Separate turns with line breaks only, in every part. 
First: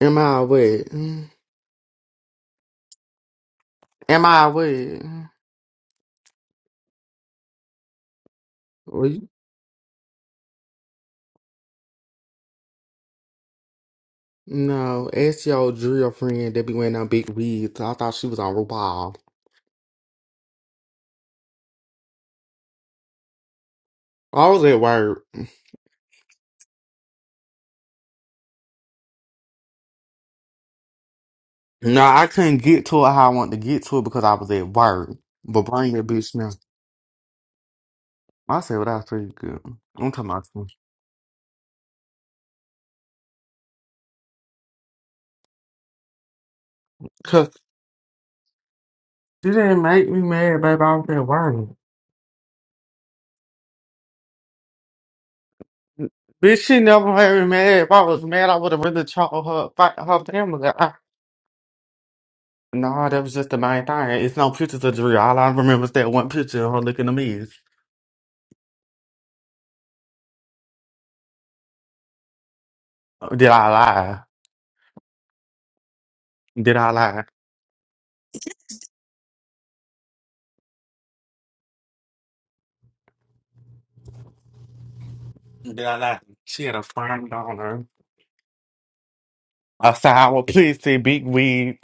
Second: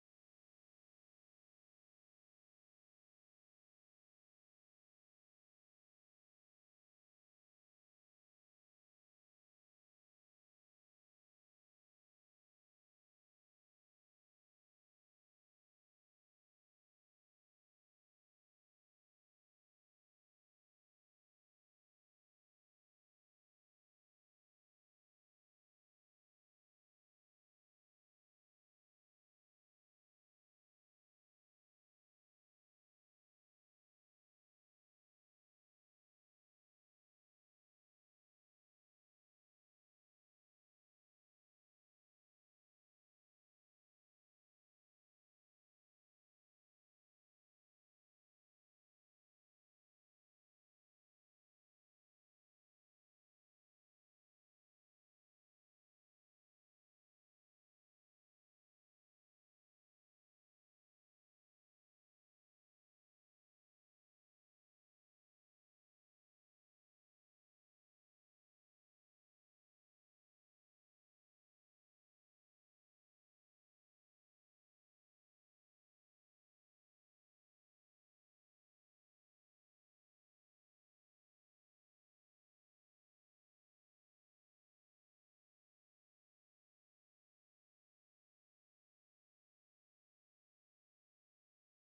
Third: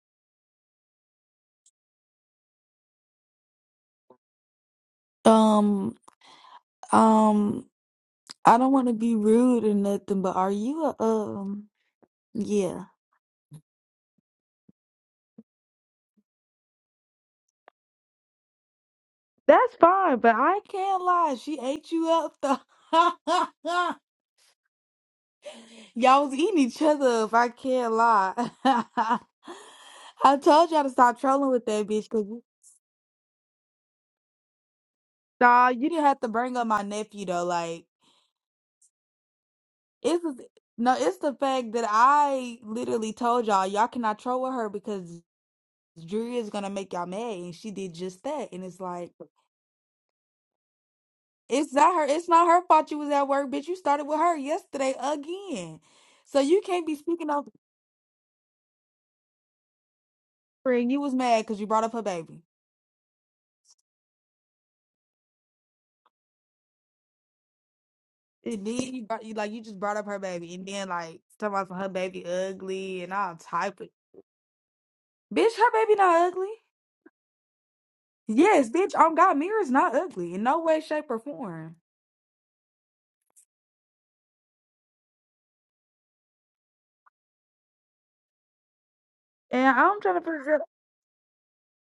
Am I what? Mm. Am I what? Mm.
Um, um, I don't want to
Well,
be
you-
rude or nothing, but are you a um? Yeah,
No, ask your drill friend that be wearing them big wigs. I thought she was on RuPaul.
that's fine, but I can't lie. She ate you up though.
I was at work.
Y'all was eating each other up. I can't lie. I told y'all to stop trolling with that
No,
bitch. Cause
I
you-
couldn't get to it how I wanted to get to it because I was at work. But
nah, you
bring your
didn't have to
bitch now.
bring up my nephew though. Like
I said, well, that's pretty good. I'm
it's
talking
just-
about you.
no, it's the fact that I literally told y'all y'all cannot troll with her because Drew is gonna make y'all mad,
Cause
and she did just that. And it's like.
she didn't make me mad, baby. I was at work.
It's not her. It's not her fault you was at work, bitch. You started with her yesterday again, so you
Bitch, she
can't be
never
speaking
made
on
me mad. If I was mad, I would have really told her, fight her family.
her. And you was mad because you brought up her baby,
No, that was just the main thing. It's no pictures of Drea. All I remember is that one picture of her looking a mess.
and then you, brought, you like you just brought up her baby, and then like talking about her baby ugly and all
Did I
type of
lie?
bitch. Her baby not ugly.
Did I lie?
Yes, bitch. On God, Mira's not ugly in no way, shape, or form.
Did I lie? She had a frown on her,
And
a
I'm trying to
sour
figure. out.
pussy, big wig,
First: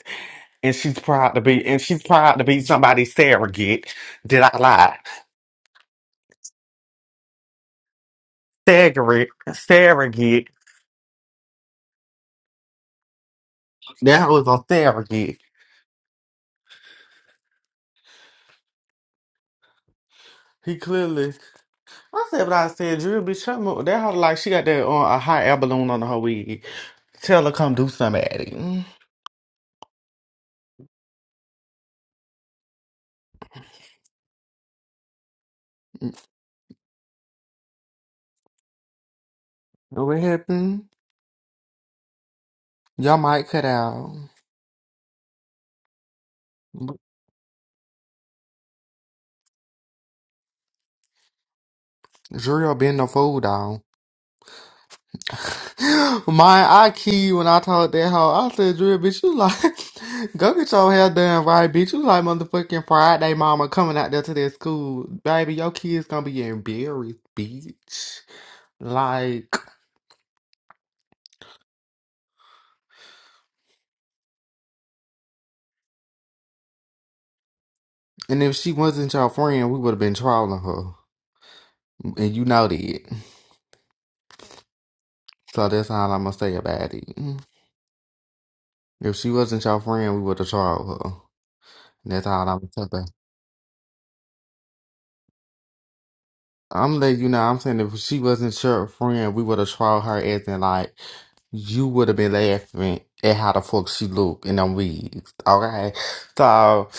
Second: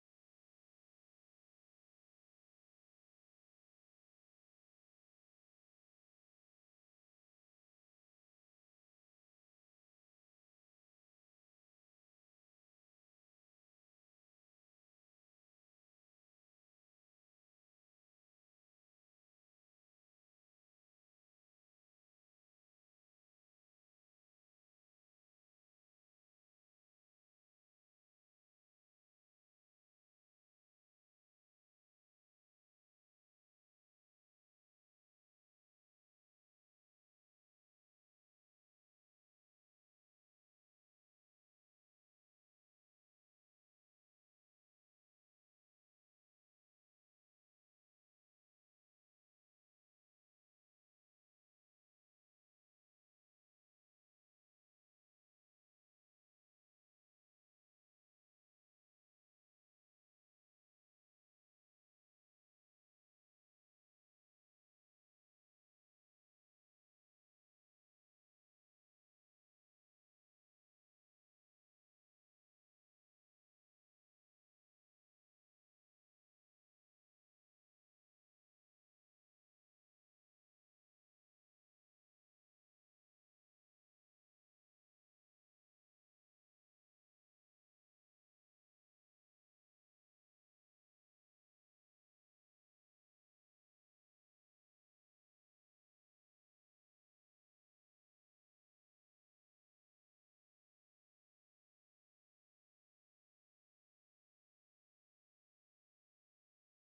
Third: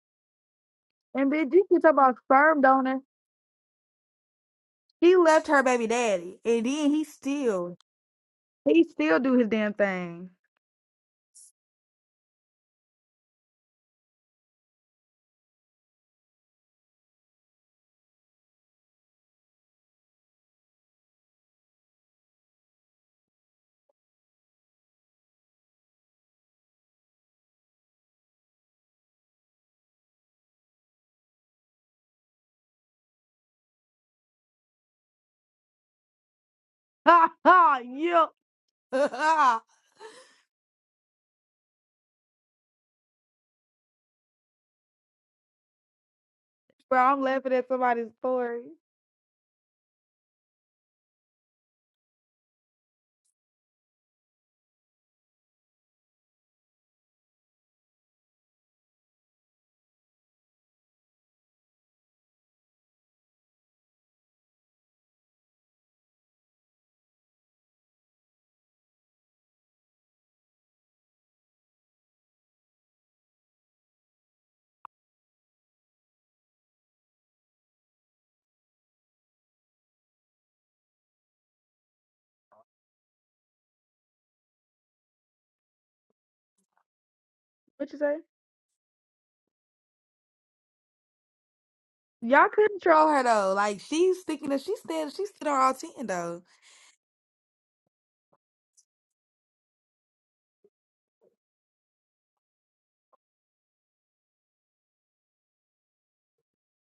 and she's
And
proud to
bitch,
be
you
and
keep talking
she's
about
proud to be
sperm donor.
somebody's surrogate. Did I lie?
He left her baby daddy, and then he still he still
Surrogate,
do his damn thing.
surrogate. That was a surrogate. He clearly. I said what I said. Drew bitch, shut mo- that hoe like she got that on a hot air balloon on her wig. Tell her come do somebody.
Ha ha! Bro,
What happened? Y'all might cut out.
I'm laughing at somebody's story.
Drill been the fool dog. My, I key you when I told that hoe. I said, Drill, bitch, you like, go get your hair done right, bitch. You like motherfucking Friday mama coming out there to their school. Baby, your kids gonna be embarrassed, bitch. Like, and if she wasn't your friend, we would have been trolling her. And you know that. So that's all I'm gonna say about it.
What you say?
If she wasn't your friend, we would have trolled her. That's all
Y'all
I'm gonna
couldn't
say. about
troll her though. Like she's sticking to she stand she stood on all ten though.
I'm letting you know. I'm saying if she wasn't your friend, we would have tried her as in like you would have been laughing at how the fuck she look in them wigs. Okay, so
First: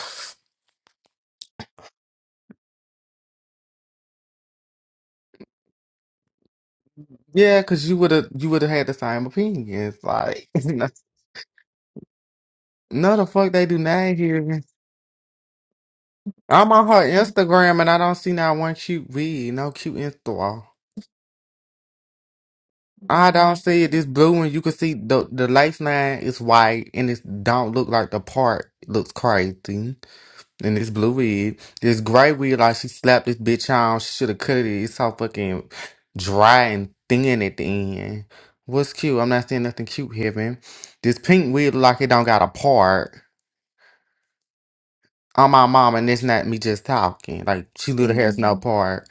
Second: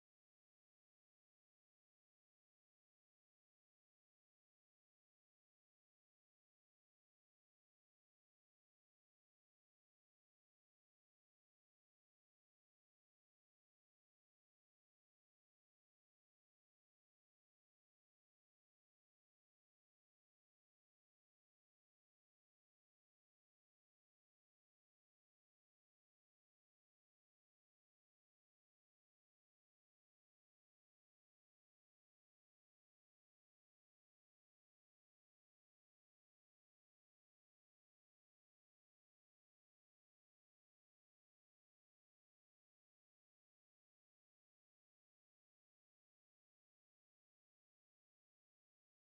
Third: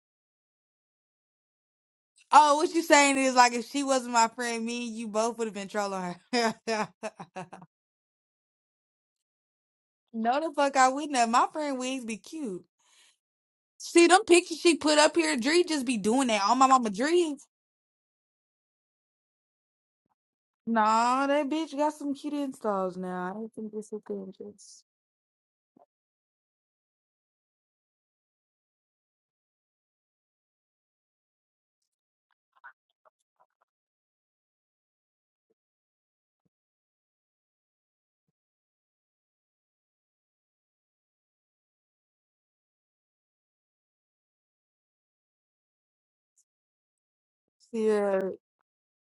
Oh, what you saying is like if she wasn't my friend, me and you both would have been trolling her.
yeah, cause you would have you would have had the same opinions.
no
Like
the fuck I wouldn't have. My friend Wigs be cute.
no, the fuck they do
See
not
them pictures
here.
she put up here, Dree just be doing that. Oh my
I'm on
mama
her
Dree.
Instagram and I don't see not one cute wig, no cute Insta.
Nah, that bitch got some cute installs now.
I
I don't
don't
think
see
it's
it.
so
It's blue and you can
dangerous.
see the the lace line is white and it don't look like the part looks crazy. And this blue weed, this gray weed, like she slapped this bitch on. She should have cut it. It's so fucking dry and thin at the end. What's cute? I'm not saying nothing cute, heaven. This pink weed, look like it don't got a part. I'm my mom, and it's not me just talking. Like she literally
Yeah,
has no part.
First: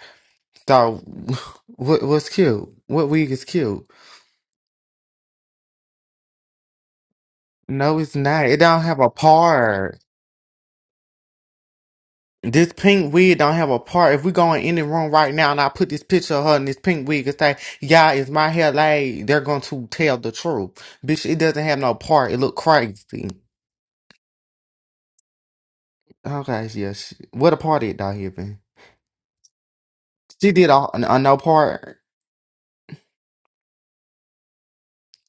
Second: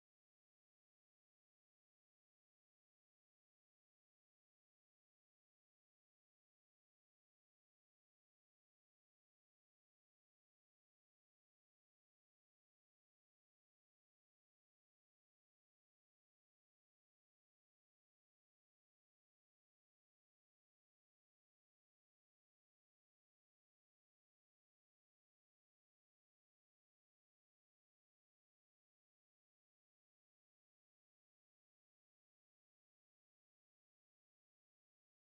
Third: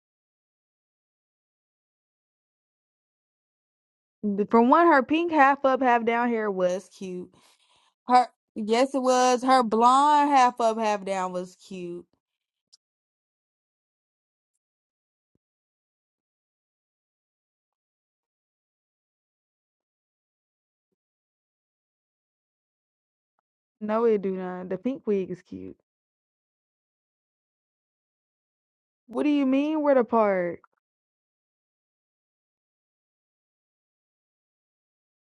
So, what what's cute? What wig is cute?
the- from one, her pink half up, half down hair was cute.
No, it's
Her,
not. It don't
yes,
have
it
a
was. Her
part.
blonde half up, half down was cute.
This pink wig don't have a part. If we go in any room right now and I put this picture of her in this pink wig and say, "Yeah, it's my hair laid," they're going to tell the truth, bitch. It doesn't have no part. It look crazy.
No, it do not. The pink wig is cute.
Okay, yes. What a part it down here, man.
What do you mean? Where the
She
part?
did a, a no part.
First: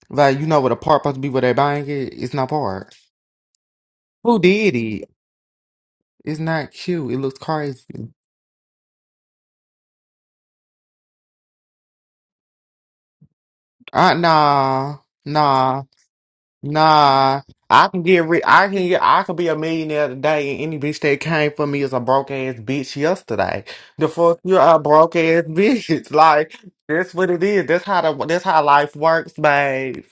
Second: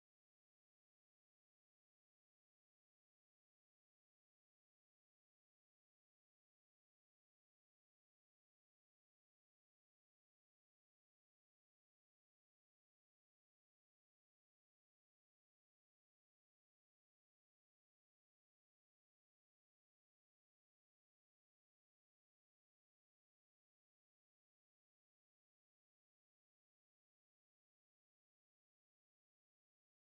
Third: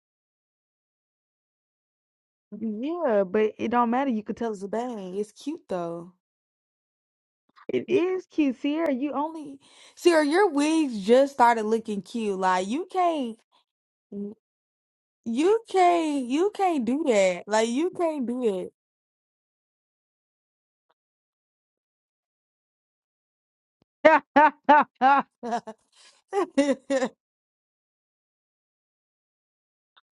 Like you know what a part supposed to be where they buying it. It's no part.
Yeah, but it don't matter. You could
Who
tell it's a
did it?
bang. It's cute though.
It's not cute. It looks
It
crazy.
is cute, Sierra. You only Sierra, your wigs just started looking cute. Like you can't.
Uh nah,
You
nah.
can't you can't do
Nah,
that. Like
I
you
can get
can't
rid. I
do it.
can get. I could be a millionaire today, and any bitch that came for me is a broke ass bitch yesterday. The fuck, you're a broke ass bitch. Like that's what it is. That's how the. That's how life works, babe.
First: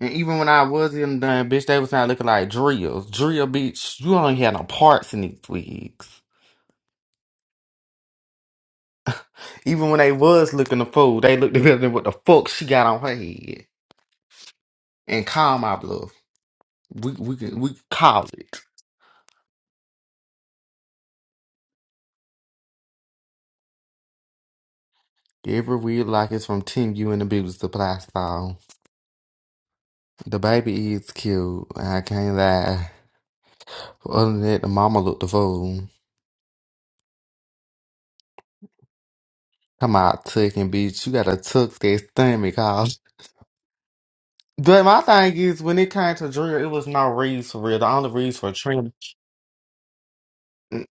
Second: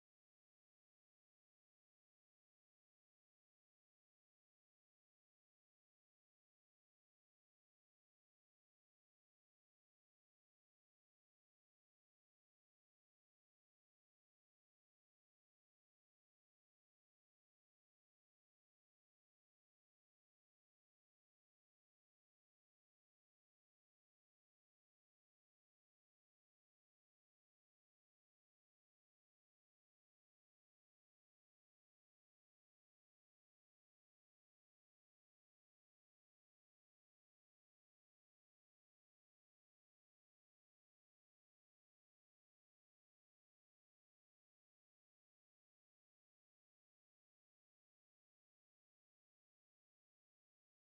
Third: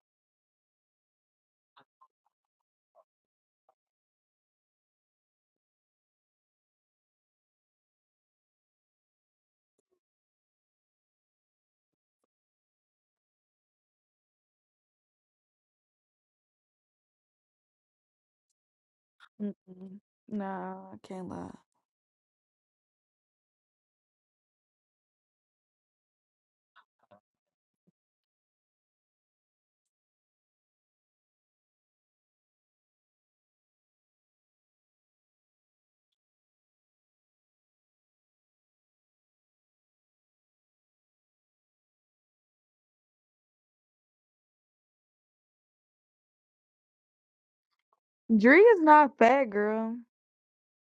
And even when I was in the bitch, they was not looking like drills. Drill, bitch, you only had no parts in these wigs. Even when they was looking the fool, they looked at me what the fuck she got on her head and call my bluff. We we can we can call it.
Mm-mm. Nah, I can't lie.
Every a like it's from Team You and the Abuse the Playstyle. The baby is cute. I can't lie. Other than that, the mama looked the fool. Come out tucking, bitch. You gotta tuck that stomach out. But my thing is, when it came to Drew, it was no reason for real. The only reason for
Dree is
Trina,
not fat, girl.
Mm,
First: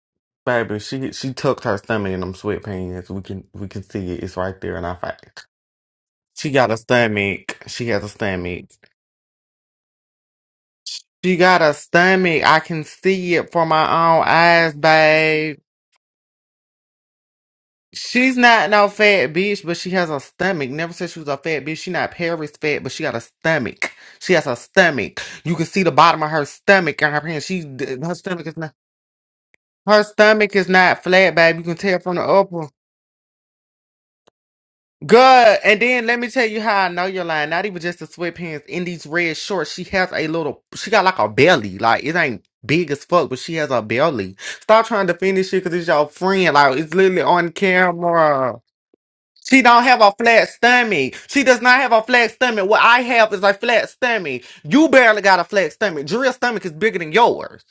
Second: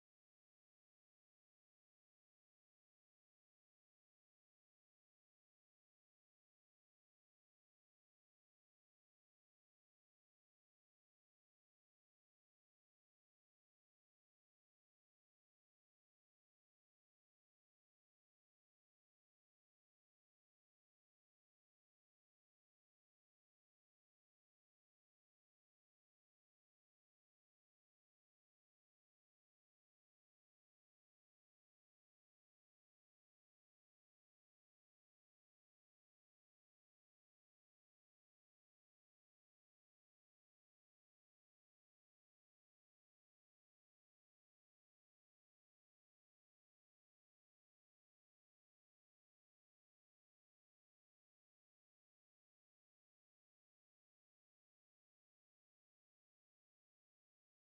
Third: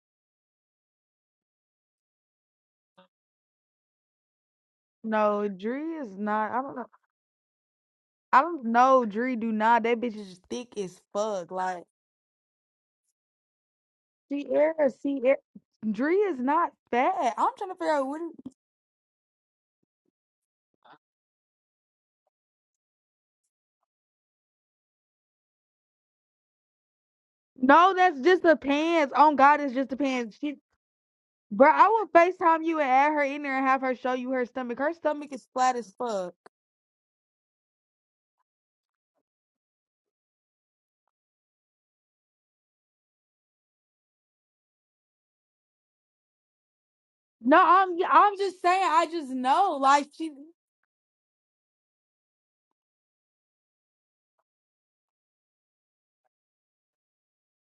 baby, she she tucked her stomach in them sweatpants. We can we can see it. It's right there in our face.
No, Dree is not.
She
I
got
don't
a
know.
stomach. She has a
I don't
stomach.
know. Dree do not. That bitch is thick as
She
fuck.
got a
Like
stomach. I can see it for my own
She
eyes,
air, she air.
babe.
Dree is not fat. I'm trying to figure out what. It,
She's not no fat bitch, but she has a stomach. Never said she was a fat bitch. She not Paris fat, but she got a stomach. She has a stomach. You can see the bottom of her stomach in her pants. She
no,
her
that's just
stomach
the
is not
pants. Oh God, it's just the
her
pants.
stomach is not flat, babe. You
Bro,
can
I
tell
would
from the
FaceTime
upper.
you and add her in there and have her show you her stomach. Her stomach is
Good.
flat
And
as
then let me
fuck.
tell you how I know you're lying. Not even just the sweatpants. In these red shorts, she has a little. She got like a belly. Like it ain't big as fuck, but she has a belly. Stop trying to finish it because it's your friend. Like it's literally on
No, I'm I'm
camera.
just saying. I just
She
know,
don't have
like
a
she.
flat stomach. She does not have a flat stomach. What I have is a flat stomach. You barely got a flat stomach. Drill's stomach is bigger than yours.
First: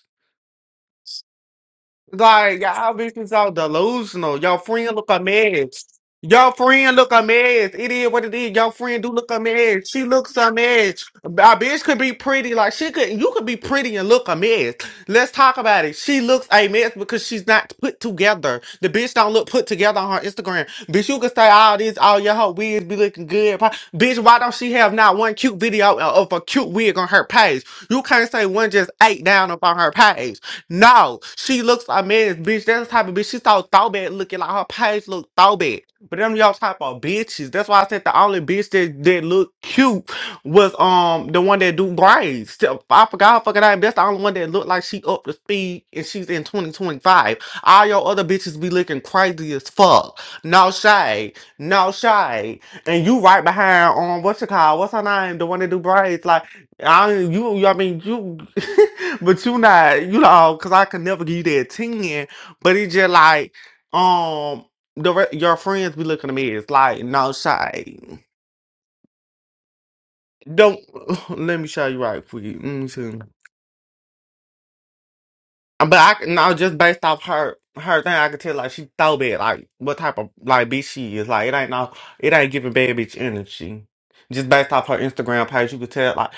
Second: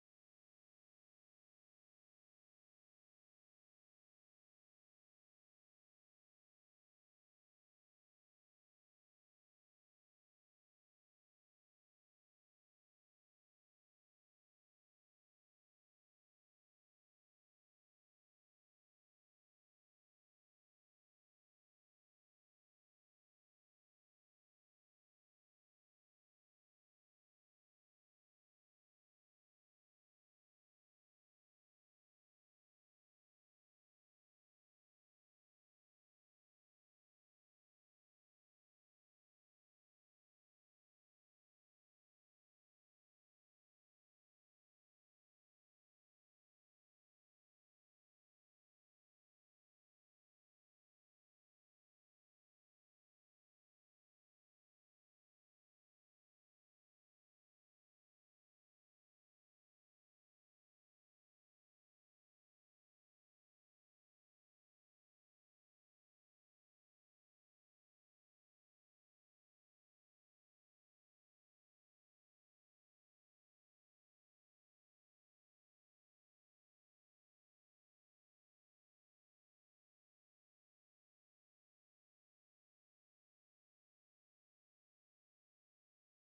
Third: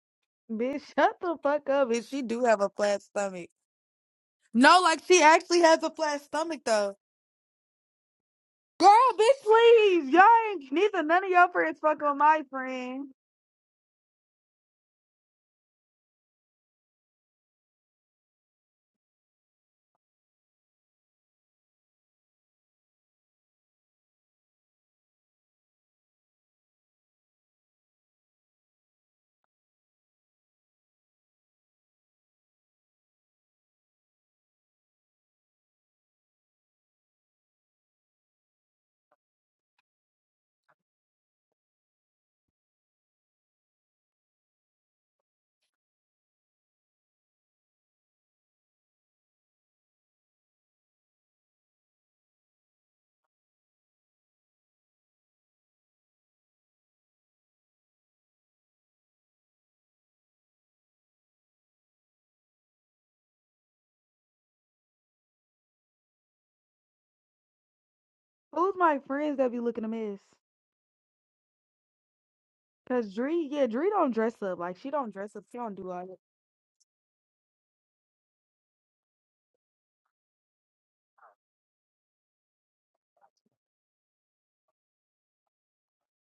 Bitch, shut the fuck up. And she do
Like
have a
y'all
flat
bitches
stomach.
all delusional. Y'all
No,
friend
like
look a
she actually has
mess.
a flat
Y'all
stomach though.
friend look a mess. It is what it is. Y'all
Girl,
friend do look a
bitch,
mess. She
Please, y'all
looks a
ain't neither
mess.
none
Our
of your friends
bitch could
fucking
be
with my
pretty. Like she
friend.
could you could be pretty and look a mess. Let's talk about it. She looks a mess because she's not put together. The bitch don't look put together on her Instagram. Bitch, you could say all this, all your whole wigs be looking good. Pa- Bitch, why don't she have not one cute video of a cute wig on her page? You can't say one just eight down up on her page. No, she looks like a mess, bitch. That's the type of bitch. She so throwback looking like her page look throwback. But them y'all type of bitches. That's why I said the only bitch that, that looked cute was um the one that do braids. Still, I forgot her fucking name. That's the only one that looked like she up to speed and she's in 2025. All your other bitches be looking crazy as fuck. No shade. No shade. And you right behind um what's your call? What's her name? The one that do braids. Like I you you- I mean you but you not you know because I could never give you that ten but it's just like um the re- your friends be looking at me it's like no shade.
Who's my friends that be looking a mess?
don't let me show you right quick let me
Cause
see
Dree, yeah, Dree don't dress up. Like she don't dress up. She don't do
but
all that.
I c- no just based off her her thing I could tell like she thought bad like what type of like bitch she is like it ain't no it ain't giving bad bitch energy just based off her Instagram page you could tell like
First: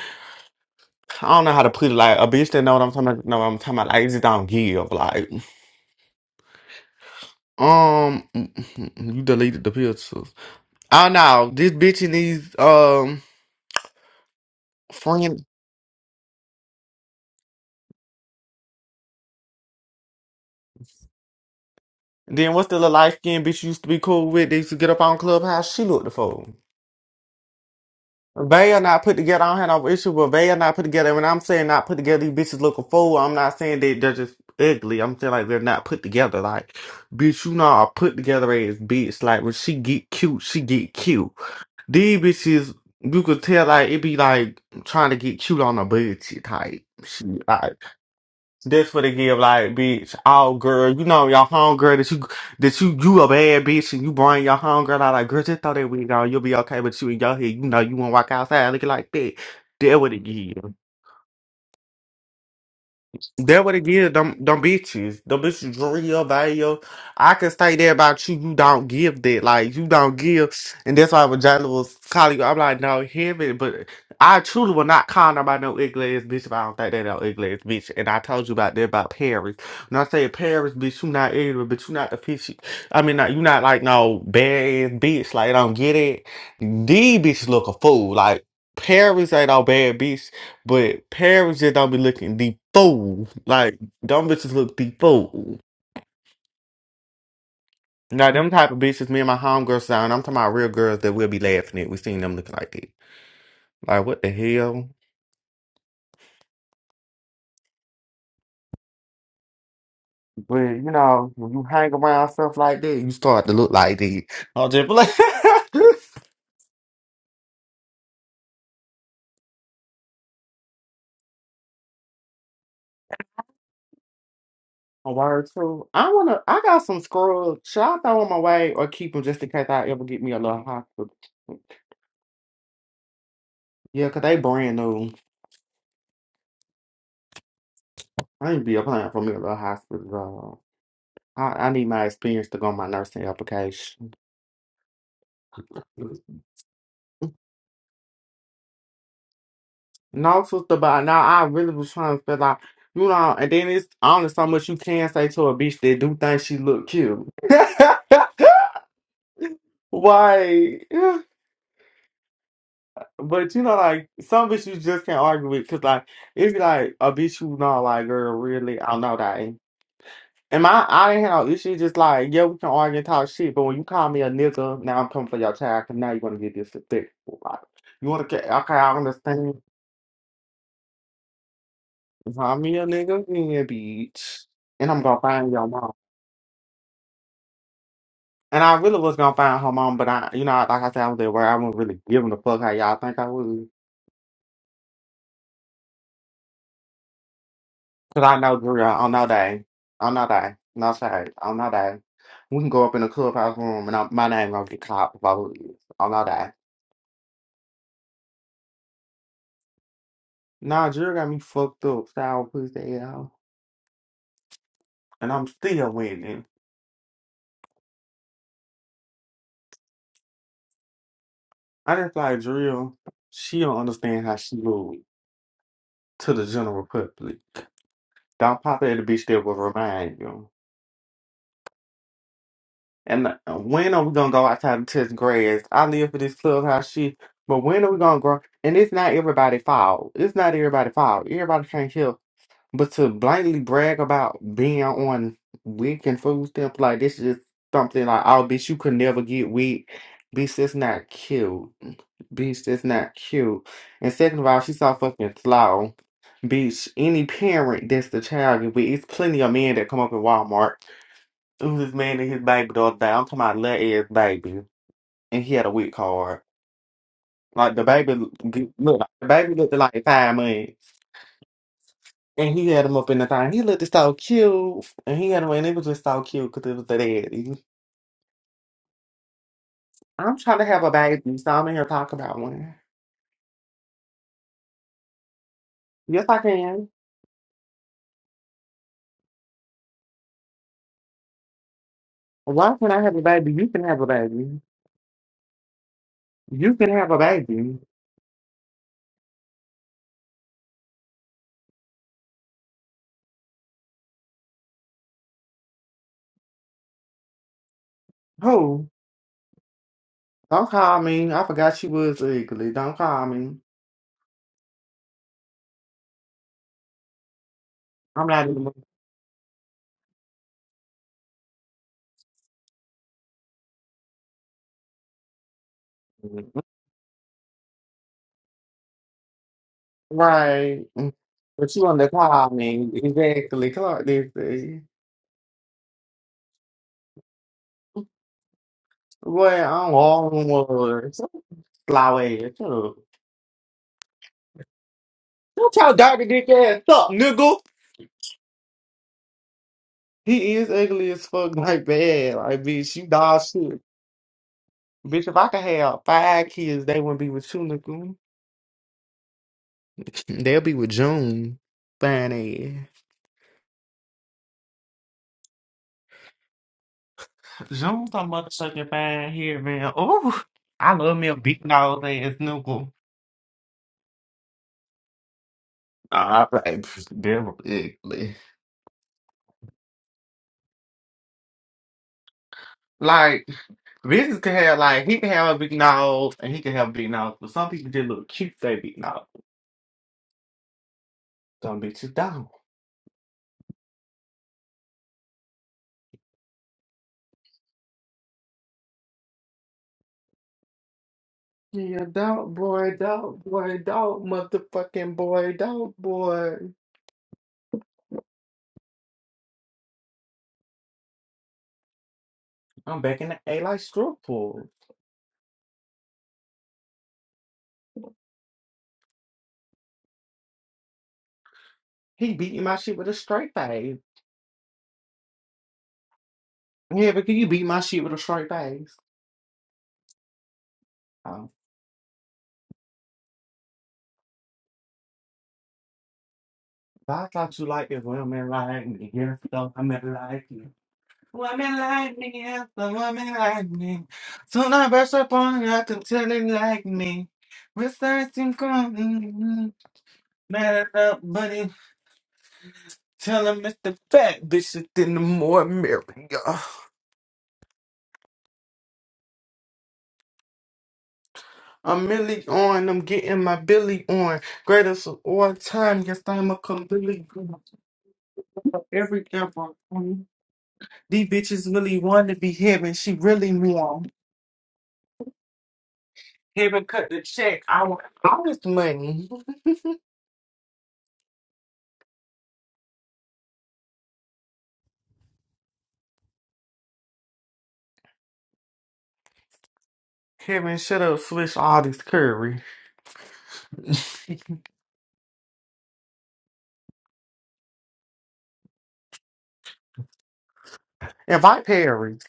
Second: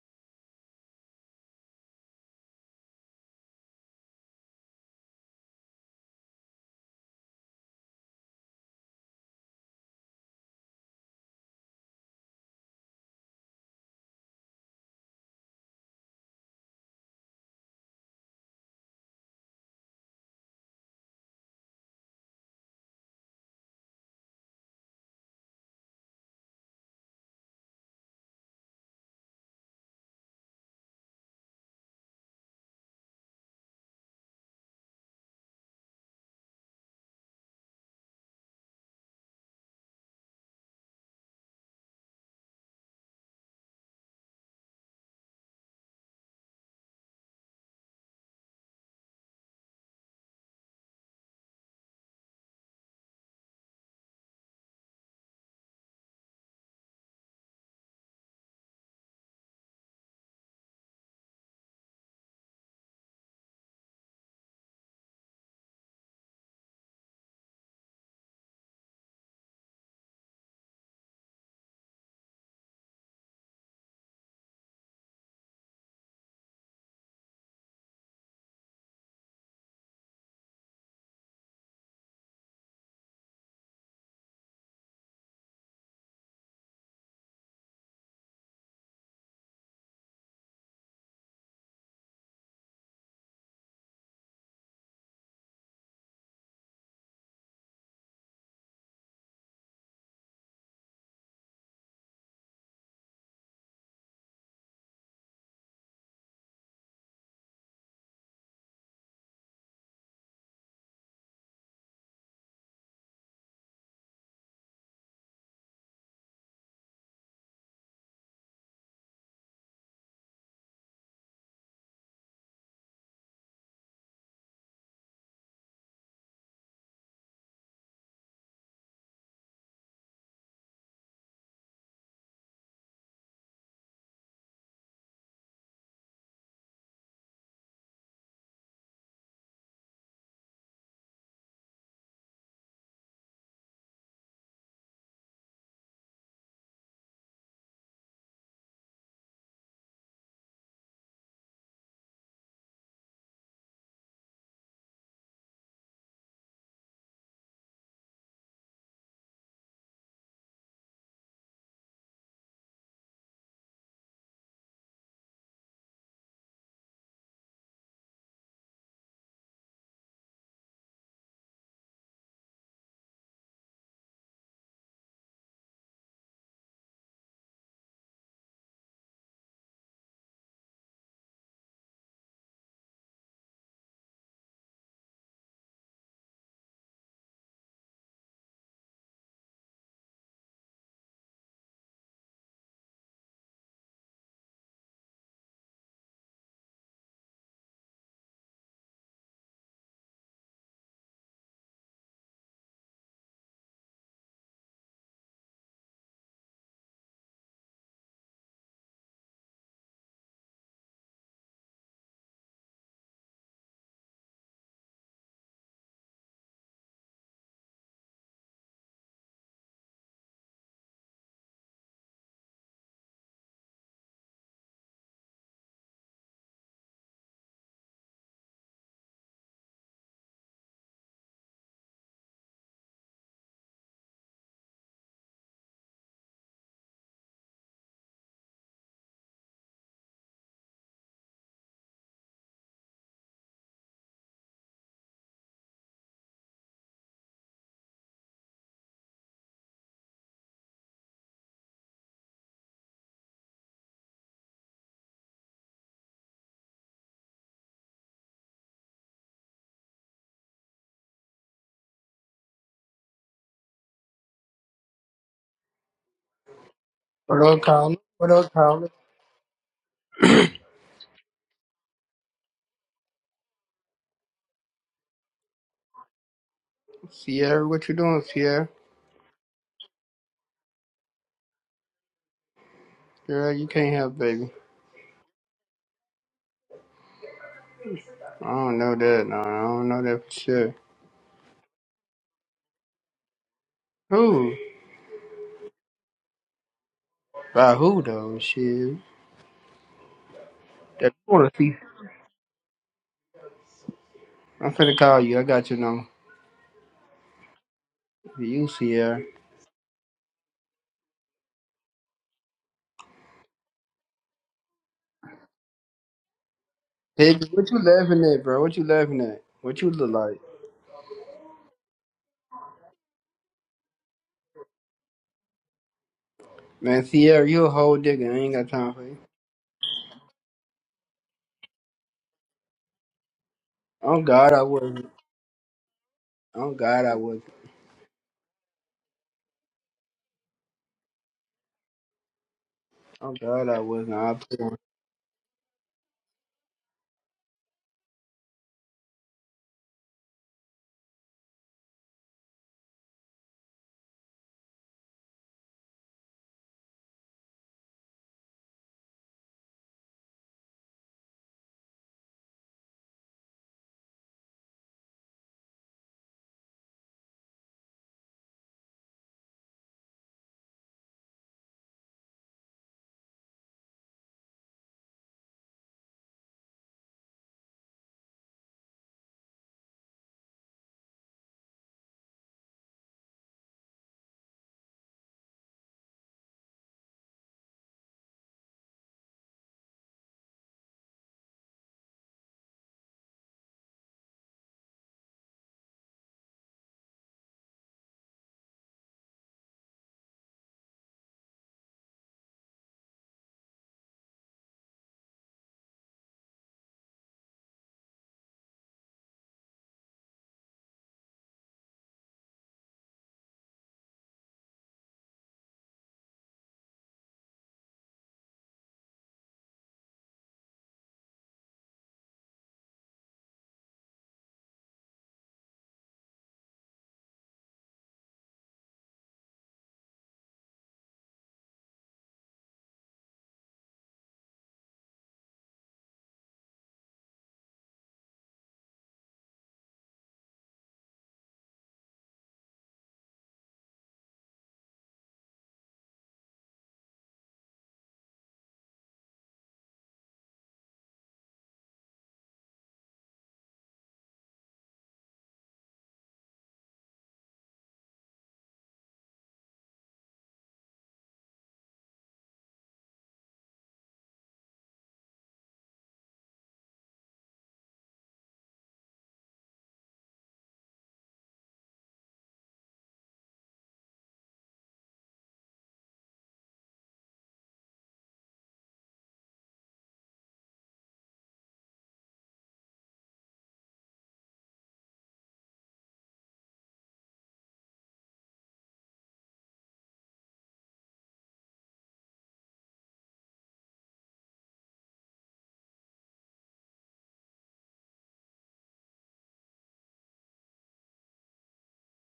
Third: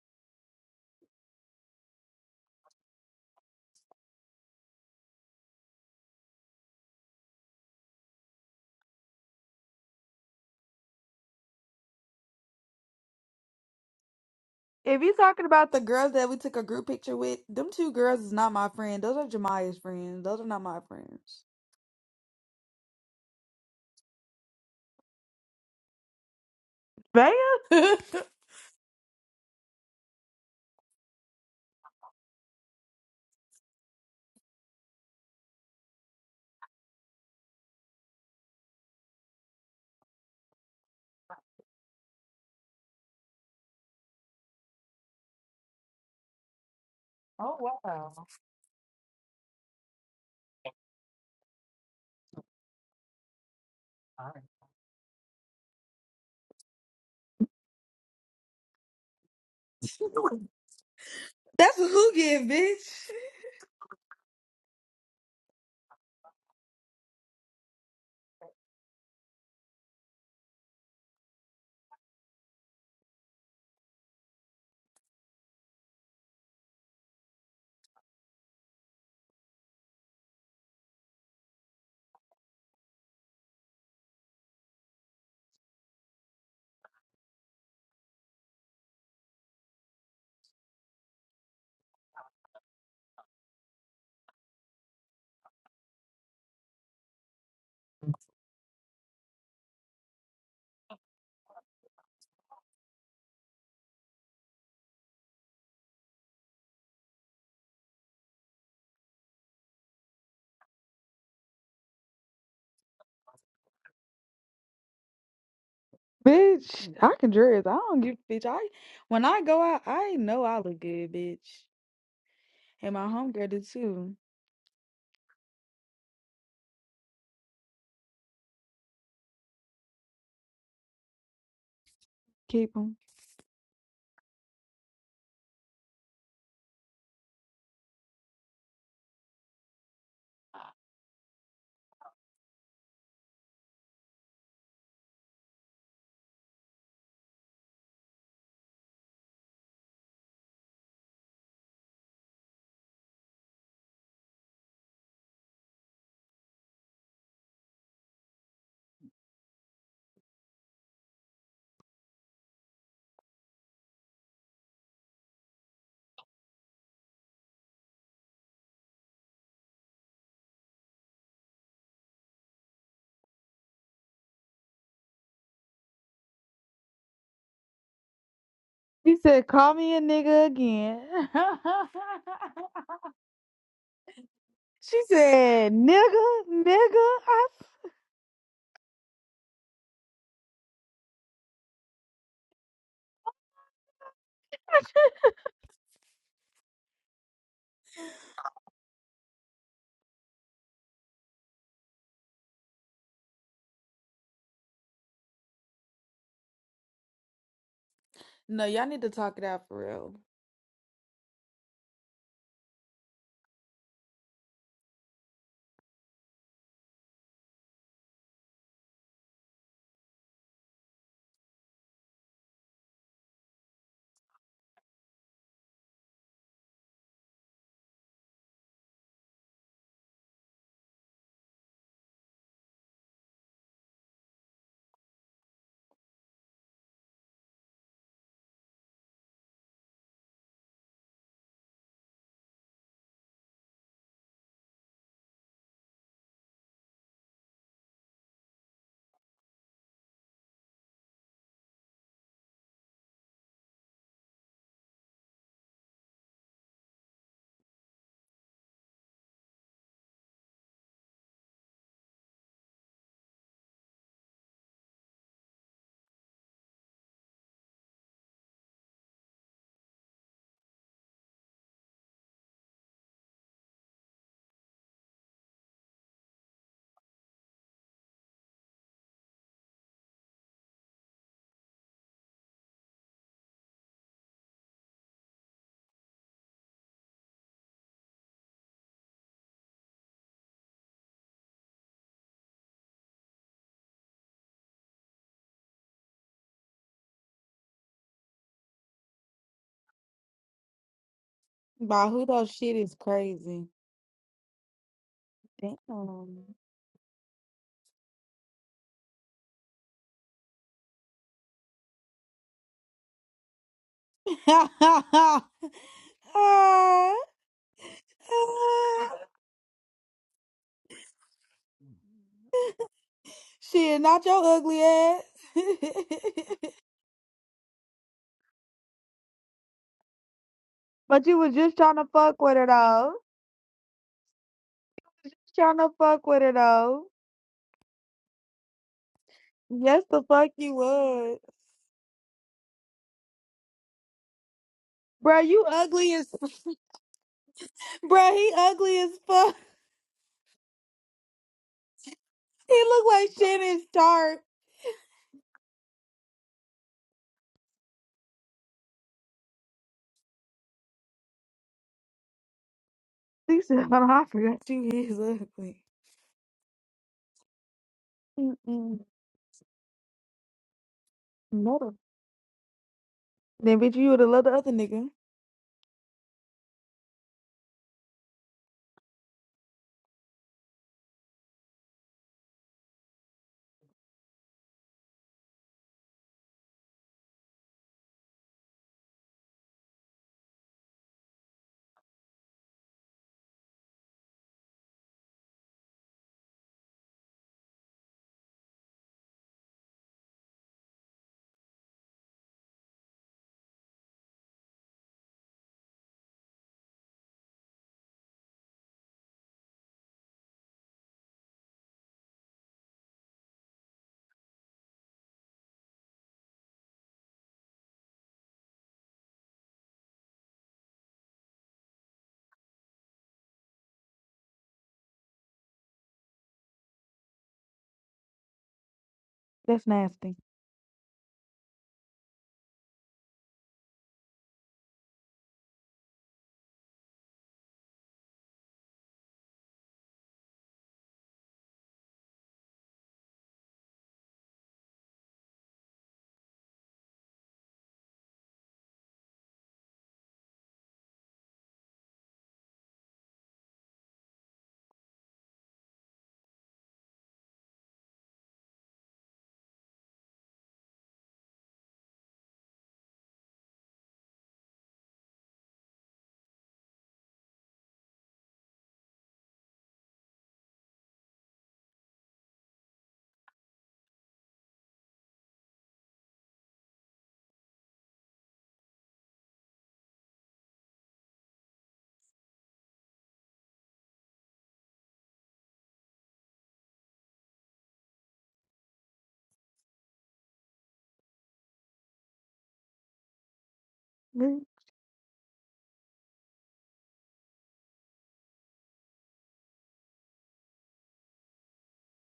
I don't know how to put it. Like a bitch that know what I'm talking about, know what I'm talking about. Like it just don't give. Like Um, you deleted the pictures. Oh no, this bitch and these um
If you
friend.
talking about the girls that we took a group picture with, them two girls is not my friend. Those are Jemiah's friends. Those are not my friends.
Then what's the little light skinned bitch you used to be cool with? They used to get up on Clubhouse. She looked the fool.
Bam. That's
They are not put together. I don't have no issue, but they are not put together. When I'm saying not put together, these bitches look a fool. I'm not saying they, they're just ugly. I'm saying like they're not put together. Like, bitch, you know, a put together ass bitch. Like when she get cute, she get cute. These bitches, you could tell like it be like trying to get cute on a budget type shit.
Oh
Like
wow.
that's what they give like bitch. Oh girl, you know your homegirl that you that you you a bad bitch and you bring your homegirl out like girl just throw that wig on, you'll be okay. But you in your head, you know you won't walk outside looking like that. That what it give.
That's what who give, bitch.
That what it give them them bitches. Them bitches dream your value. I can say that about you. You don't give that. Like you don't give. And that's why when Jalen was calling you, I'm like, no, him and- but I truly will not call nobody no ugly ass bitch if I don't think they no ugly ass bitch. And I told you about that about Paris. When I say Paris, bitch, you not ugly, but you not the fishy. I mean, not, you not like no bad ass bitch. Like I don't get it. These bitches look a fool. Like Paris ain't no bad bitch. But parents just don't be looking the fool. Like, them bitches look the fool. Now, them type of bitches, me and my homegirls down, I'm talking about real girls that we'll be laughing at. We seen them looking like that. Like, what the hell? But, you know, when you hang around stuff like that, you start to look like that. I'll just be like,
Bitch, I can dress. I don't give a bitch. I when I go out, I know I look good, bitch. And my homegirl did too.
a word too. I wanna, I got some scrubs. Should I throw them away or keep them just in case I ever get me a little hospital?
Keep 'em.
Yeah, 'cause they brand new. I ain't be applying for me a little hospital job. I, I need my experience to go on my nursing application. No, sister, but now I really was trying to fill out, you know, and then it's only so much you can say to a bitch that do think she look cute. Why? But you know, like some bitch you just can't argue with, cause like it's like a bitch you know, like girl, really, I know that. ain't- And my I didn't have no issue. Just like yeah, we can argue and talk shit, but when you call me a nigga, now I'm coming for your child, cause now you want to get disrespectful. Like you want to get okay, I
She said,
understand.
"Call me a nigga again."
Find me a nigga in bitch. And
she
I'm gonna find your
said,
mom.
"Nigga, nigga." I...
And I really was gonna find her mom, but I, you know, like I said, I was at work. I wasn't really giving a fuck how y'all think I would. Cause I know girl on no day, on no day, no shade, on no day. We can go up in the clubhouse room and I, my name gonna get called if I would. On no day.
No, y'all need to talk it out for real.
Nah, Drill got me fucked up, sour pussy out. And I'm still winning. I just like Drill. She don't understand how she moved to the general public. Don't pop at the bitch that will remind you. And uh, when are we gonna go outside and touch grass? I live for this clubhouse shit. But when are we gonna grow? And it's not everybody fault. It's not everybody fault. Everybody can't help. But to blindly brag about being on WIC and food stamps like this is something like, oh, bitch, you could never get WIC. Bitch, that's not cute. Bitch, that's not cute. And second of all, she's so fucking slow. Bitch, any parent that's the child, you with, it's plenty of men that come up at Walmart. Who's this man and his baby the other day. I'm talking about little ass baby, and he had a weak card.
What up,
Like the
Colin?
baby
What up,
g-
Colin?
look, the baby looked like five months, and he had him up in the thing. He looked so cute, and he had him, and it was just so cute because it was the daddy.
Sierra, what you doing, Sierra?
I'm trying to have a baby, so I'm in here talking about one.
Girl, you can't have baby.
Yes, I can.
I don't know that, no. I don't know that for sure.
Why can't I have a baby? You can have a
Who?
baby. You can have a
By
baby.
who, though? Shit. That you wanna see.
Bahudo shit is crazy.
I'm finna call you. I got your number.
Damn.
You,
Who?
Sierra.
Don't call me. I forgot she was ugly. Don't call me.
Ah.
Baby, what you laughing
I'm
at,
not
bro? What you laughing at? What you look like?
shit, not your ugly ass.
even.
Man, Sierra, you a whole digger. I ain't got time for you.
Right. Mm.
but you was
But
just
you
trying
on
to
the
fuck
call
with her
me.
though.
Exactly. Clark
Oh,
this
God, I
thing.
wasn't.
Trying to fuck with her
Oh,
though.
God, I wasn't.
Boy, I'm
Yes, the
all in
fuck you
one.
would.
Slow ass. Shut up.
Oh, God, I wasn't. I put on.
Bruh, you
Don't tell
ugly
Dr.
as
Dick ass up, nigga.
Bruh, he ugly as fuck.
He is ugly as fuck, like bad. Like,
He
bitch,
look
you
like
dog shit.
Shannon Sharp.
Bitch, if I could have five kids, they wouldn't be with you, nigga. They'll be with June. Fine
He said, "Hold on, I forgot you is ugly.
ass. June's a motherfucking
Mm-mm.
fine here, man. Ooh. I love me a big
No.
nose ass nigga.
Then bitch, you would have loved the other nigga.
Ah, like, they're ugly. Like Business can have like he can have a big nose and he can have a big nose, but some people just look cute. They big nose. Some bitches don't. Yeah, dog boy, dog boy, dog motherfucking boy, dog boy. I'm back in the A like straw pool. He beating my shit with a straight face. Yeah, but can you beat my shit with a straight face?
That's nasty.
Um, but I thought you liked it women like me. Yeah, so I'm not like you. Woman like me, yes, a woman like me. Soon I burst upon you, I can tell it like me. Mr. Simcon, mad up, buddy. Tell him it's the fat bitch that in the more merrier. I'm really on, I'm getting my Billy on. Greatest of all time, yes, I'm a completely every ever. These bitches really want to be heaven, she really want. Heaven cut the check, I want honest money. Kevin, shut up, switch all this curry.
Who?
Invite Paris.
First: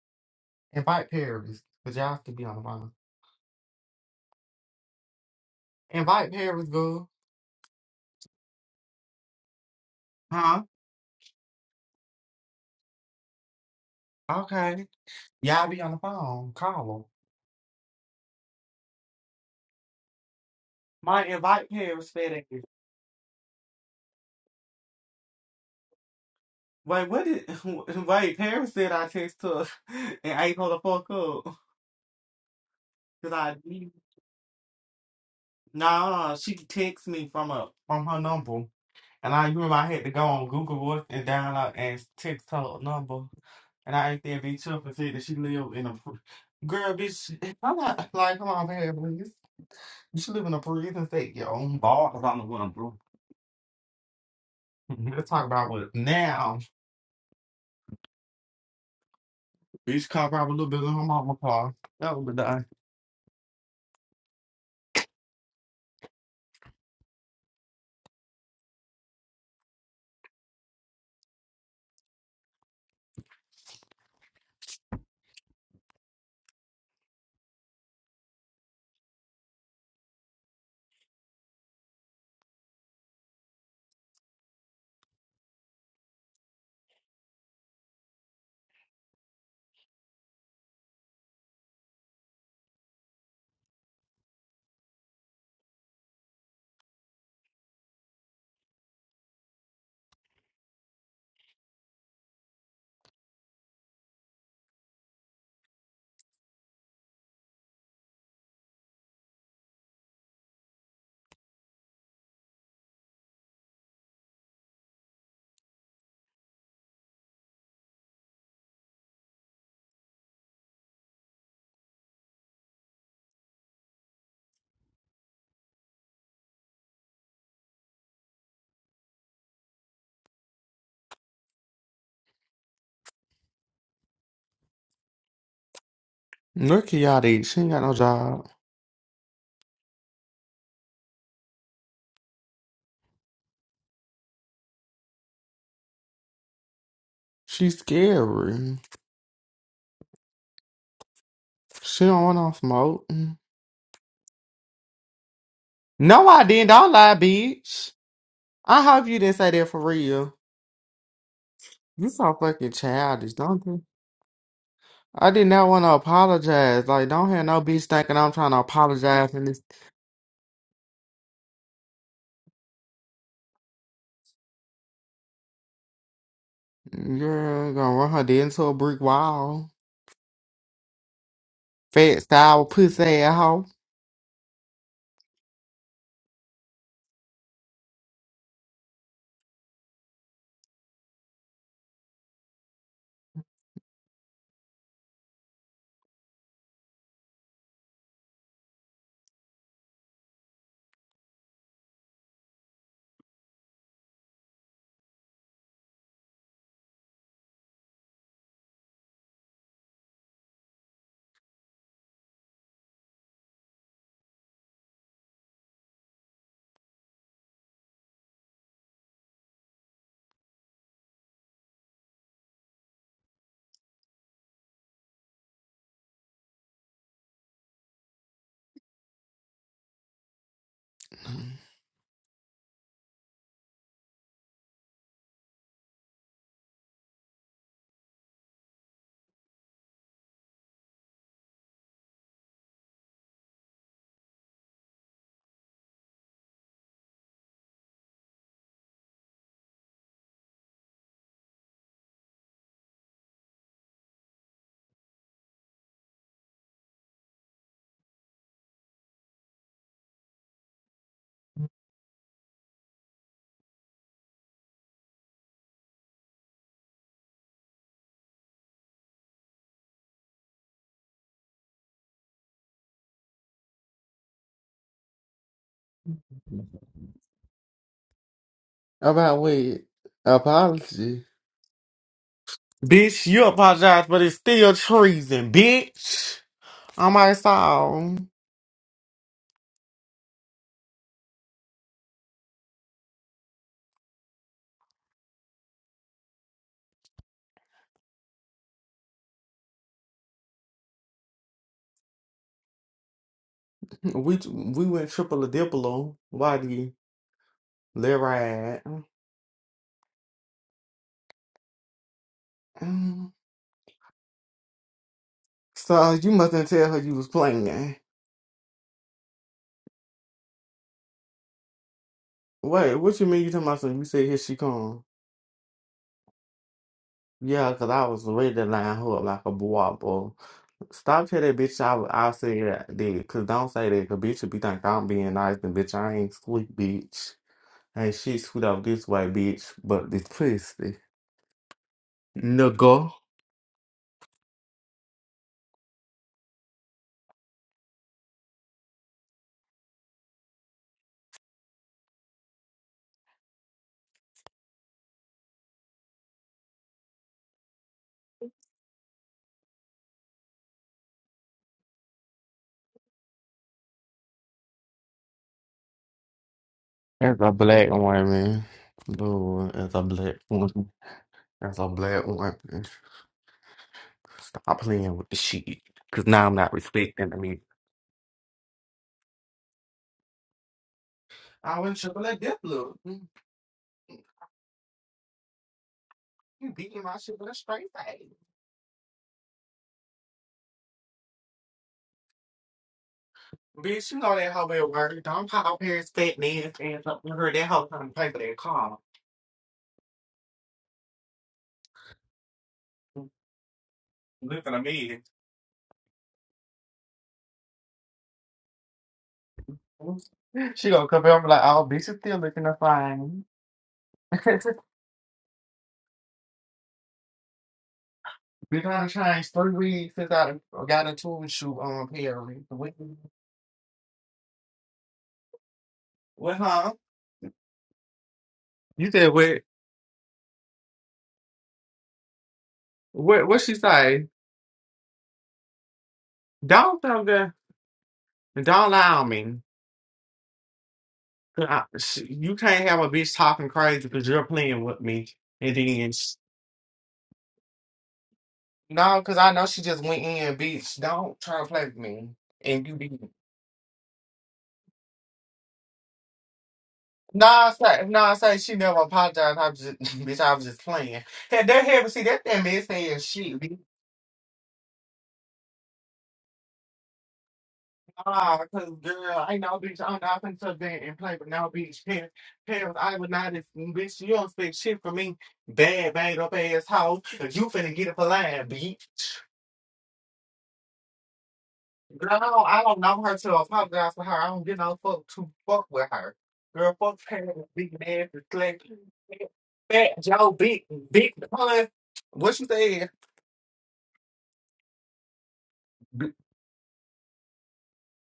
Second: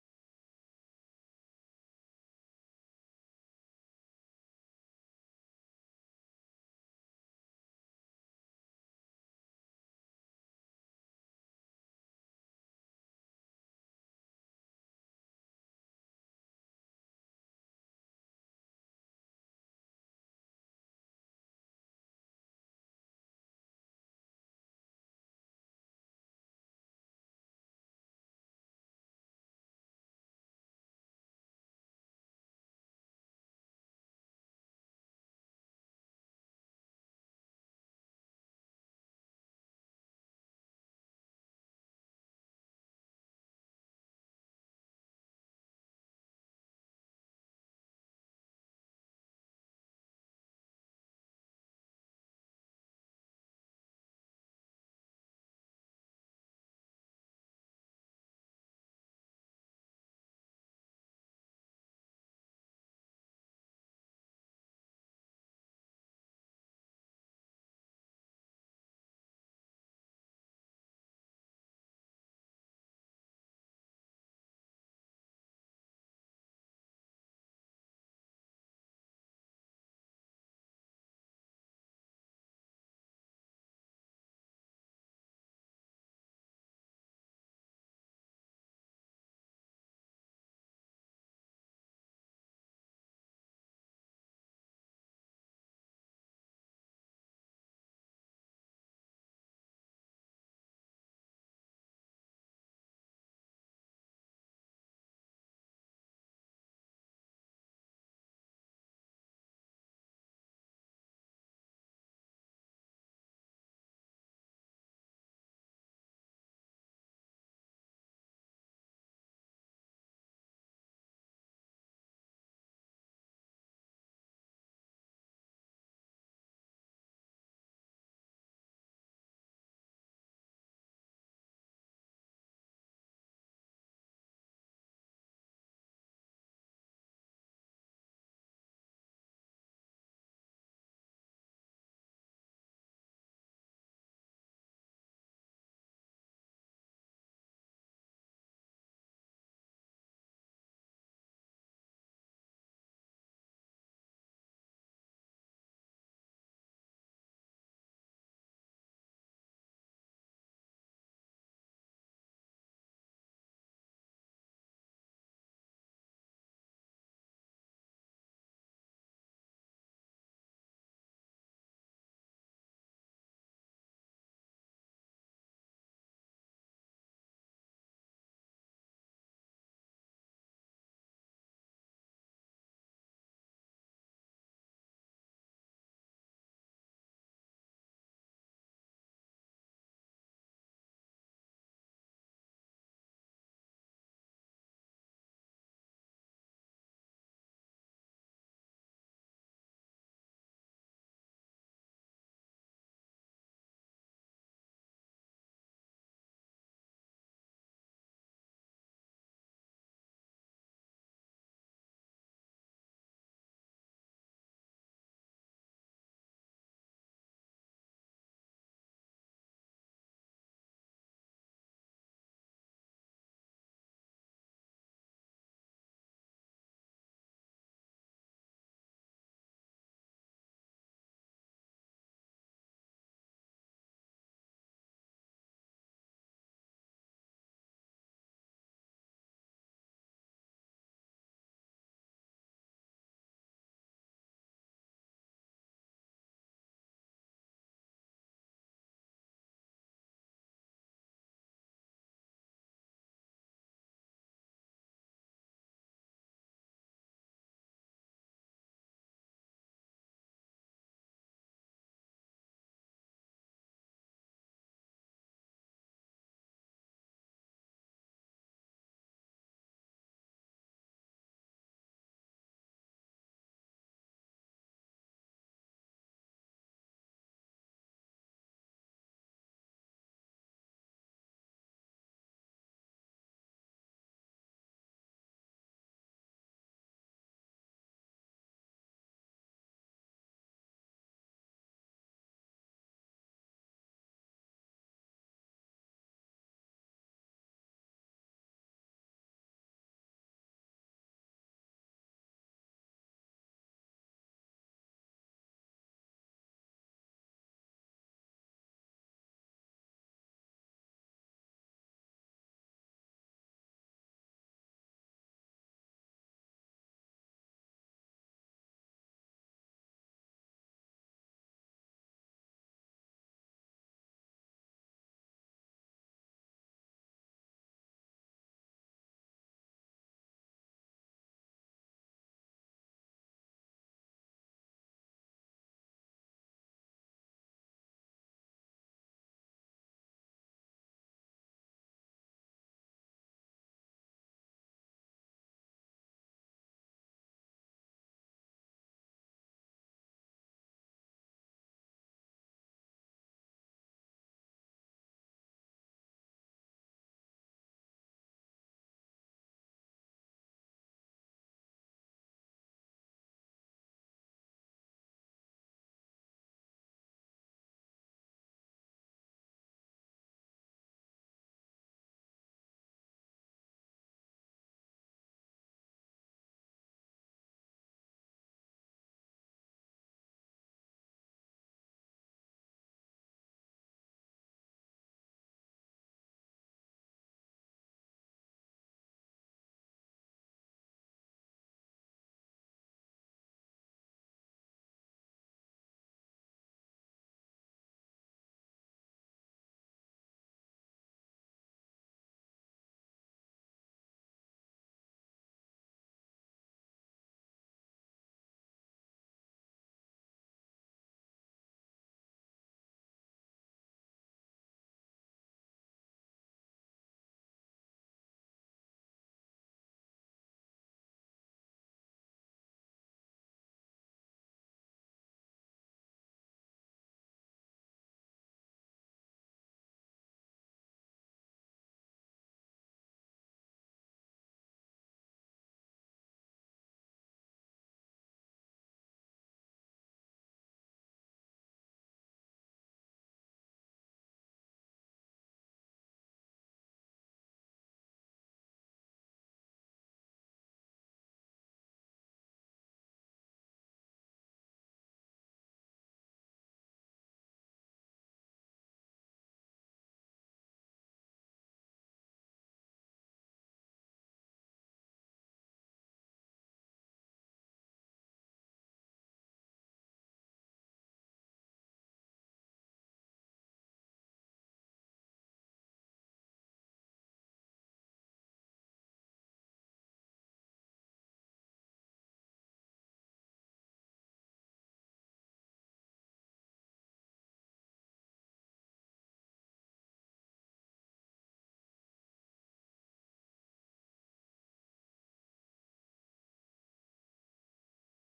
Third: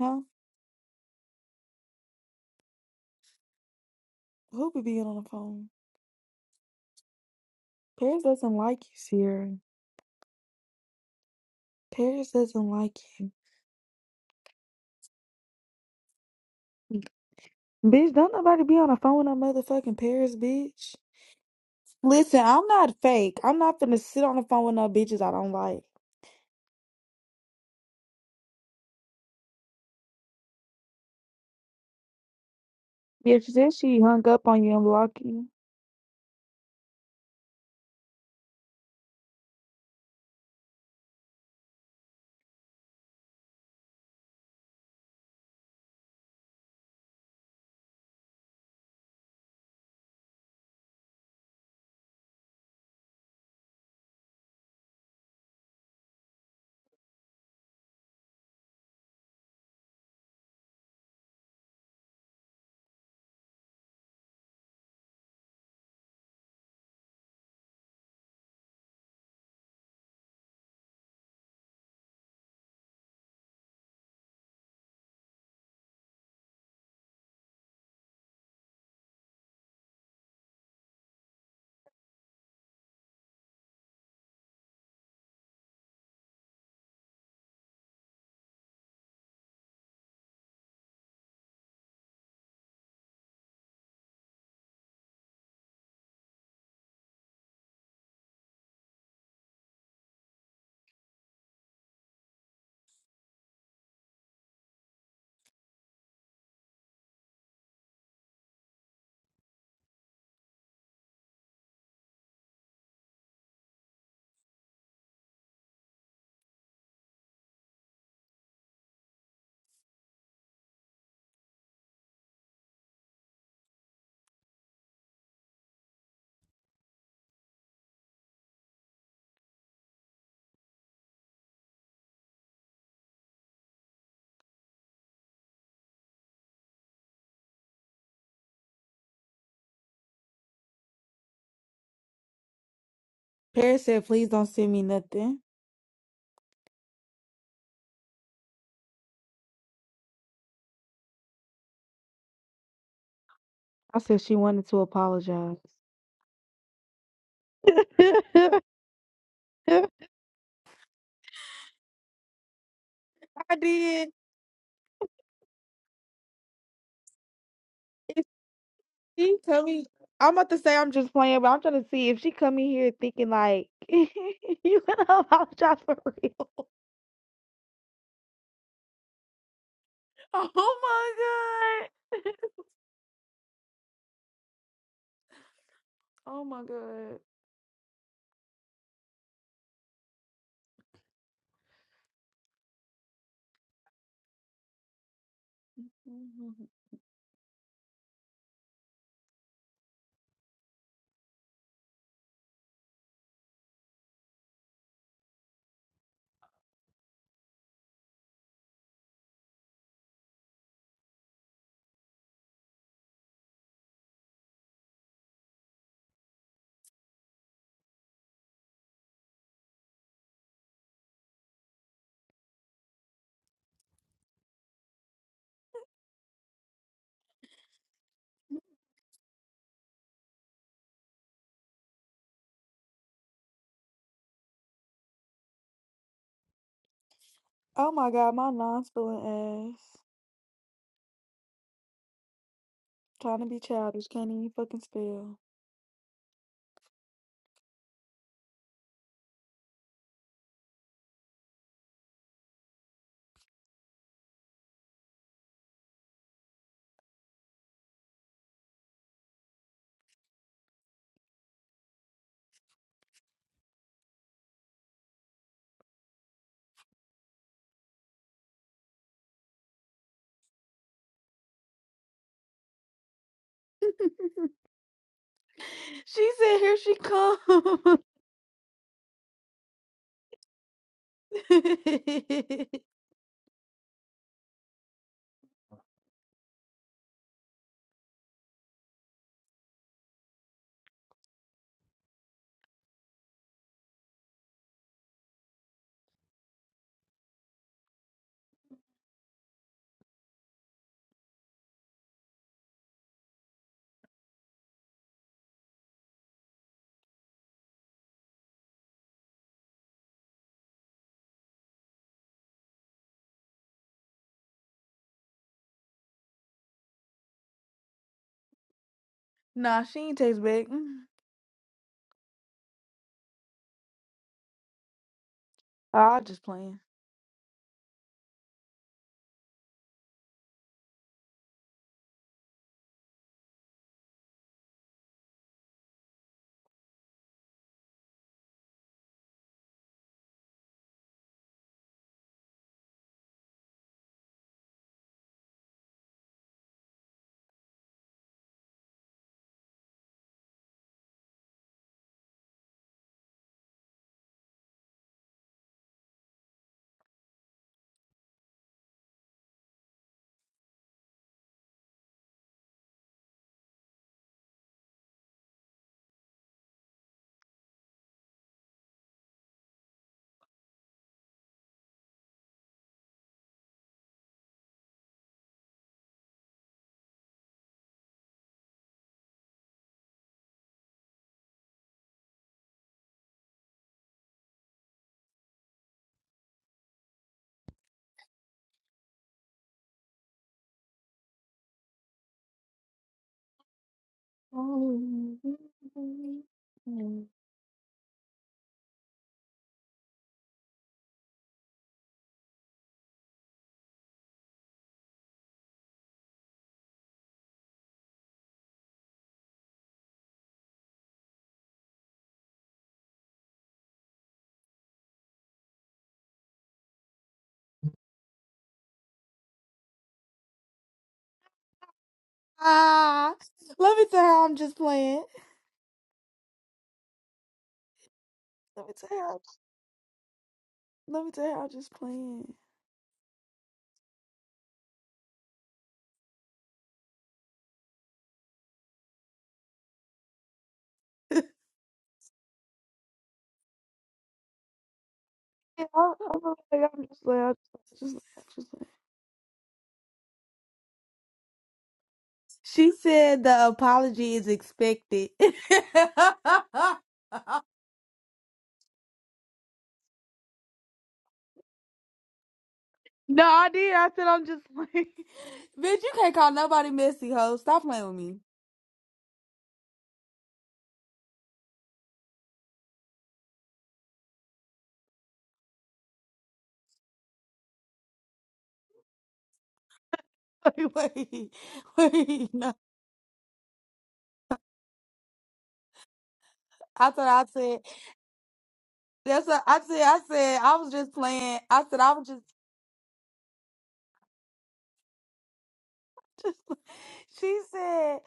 Huh?
Invite Paris. Cause y'all to be on the phone.
Who be being on the phone?
Invite Paris, girl.
Paris doesn't like you, Sierra.
Huh?
Paris doesn't like you.
Okay. Y'all be on the phone. Call him.
Bitch, don't nobody be on the phone with no motherfucking Paris, bitch.
Might invite Paris
Listen,
FedEx.
I'm not fake. I'm not finna sit on the phone with no bitches I don't like.
Wait, what did wait, Paris said I text her and I told her fuck up. Cause
Yeah, she
I
said she hung up on you and blocked you.
no, no, she text me from a from her number. And I remember I had to go on Google Voice and download and text her number. And I asked that bitch up and said that she lived in a pr- girl, bitch. I'm not like, come on, man, please. You should live in a prison state, your own bars on the window, bro. Let's talk about what now. Bitch car probably a little bit in her mama car. That would be done. Look at y'all dude. She ain't got no job.
Paris said, please don't send me nothing.
She's scary. She don't want no smoke.
I said she wanted to apologize.
No, I didn't. Don't lie, bitch. I hope you didn't say that for
I
real. You so fucking childish, don't you?
did.
I did not want to apologize. Like, don't have no bitch thinking I'm trying to apologize
She
and this
coming. I'm about to say I'm just playing, but I'm trying to see if she come in here thinking like you gonna apologize for real.
girl gonna run her dead into a brick wall.
Oh my
Fat
god.
style pussy ass hoe.
Oh my god. Mhm. Oh my god, my non-spelling ass. Trying to be childish, can't even fucking spell. she said, "Here she comes."
About what? Apology. Bitch, you apologize, but it's still treason, bitch. On my soul. We we went triple a diplo. Why do you let ride? So you mustn't tell her you was playing.
nah, she ain't text back. Mm.
Wait, what you mean you talking about something? You said here she come.
Ah, I just playing.
Yeah, because I was ready to line her up like a bubble. Stop telling that bitch I, I said that. Because don't say that. Because bitch, if be think I'm being nice, and bitch, I ain't sweet, bitch. Ain't shit sweet out this way, bitch. But this pussy. Nigga. As a black woman. Lord, as a black woman. As a black woman. Stop playing with the shit. Because now I'm not respecting the meat. I went triple that dip, look. You beating my shit with a straight face. Bitch, you know that hoe at work. Don't pop up here and spit me up with her. That hoe trying to pay for that car. Looking at me. She gonna come up and be like, oh, bitch, you still looking to fine. Been on a change three weeks since I done got into a shoot on Perry. What,
Ah, let me tell you how I'm just playing.
what, huh?
Let me tell
You
you
said
how,
what?
let me tell you how I'm just playing.
What? What she say? Don't tell the Don't lie on me. I- she- You can't have a bitch talking crazy because you're playing with me. And
Yeah,
then
I'm, I'm, like, I'm just playing. I'm just, just, just playing.
No, because I know she just went in, bitch. Don't try to play with me. And
She
you be.
said the apology is expected. no,
No, I say, no, I say she never apologized. I was just, bitch, I was just playing. Had that happen, see, that damn bitch saying shit,
I
bitch.
did. I said I'm just playing. Bitch, you can't call nobody messy, ho. Stop playing with me.
Ah, cause girl, ain't no bitch. I'm not finna sit there and play with no bitch. Parents, parents, I would not, ex- bitch. You don't expect shit from me, bad, bad up ass hoe. You finna get it for lying, bitch.
Wait, wait, wait.
Girl,
No.
I don't know her to apologize for her. I don't get no fuck to fuck with her. Girl,
I
fuck
thought I
Taylor,
said
big man, reflect.
that's what I said.
Fat
I
Joe,
said I
big,
was just
big
playing. I
pun.
said I was just.
What you said? B-
She said.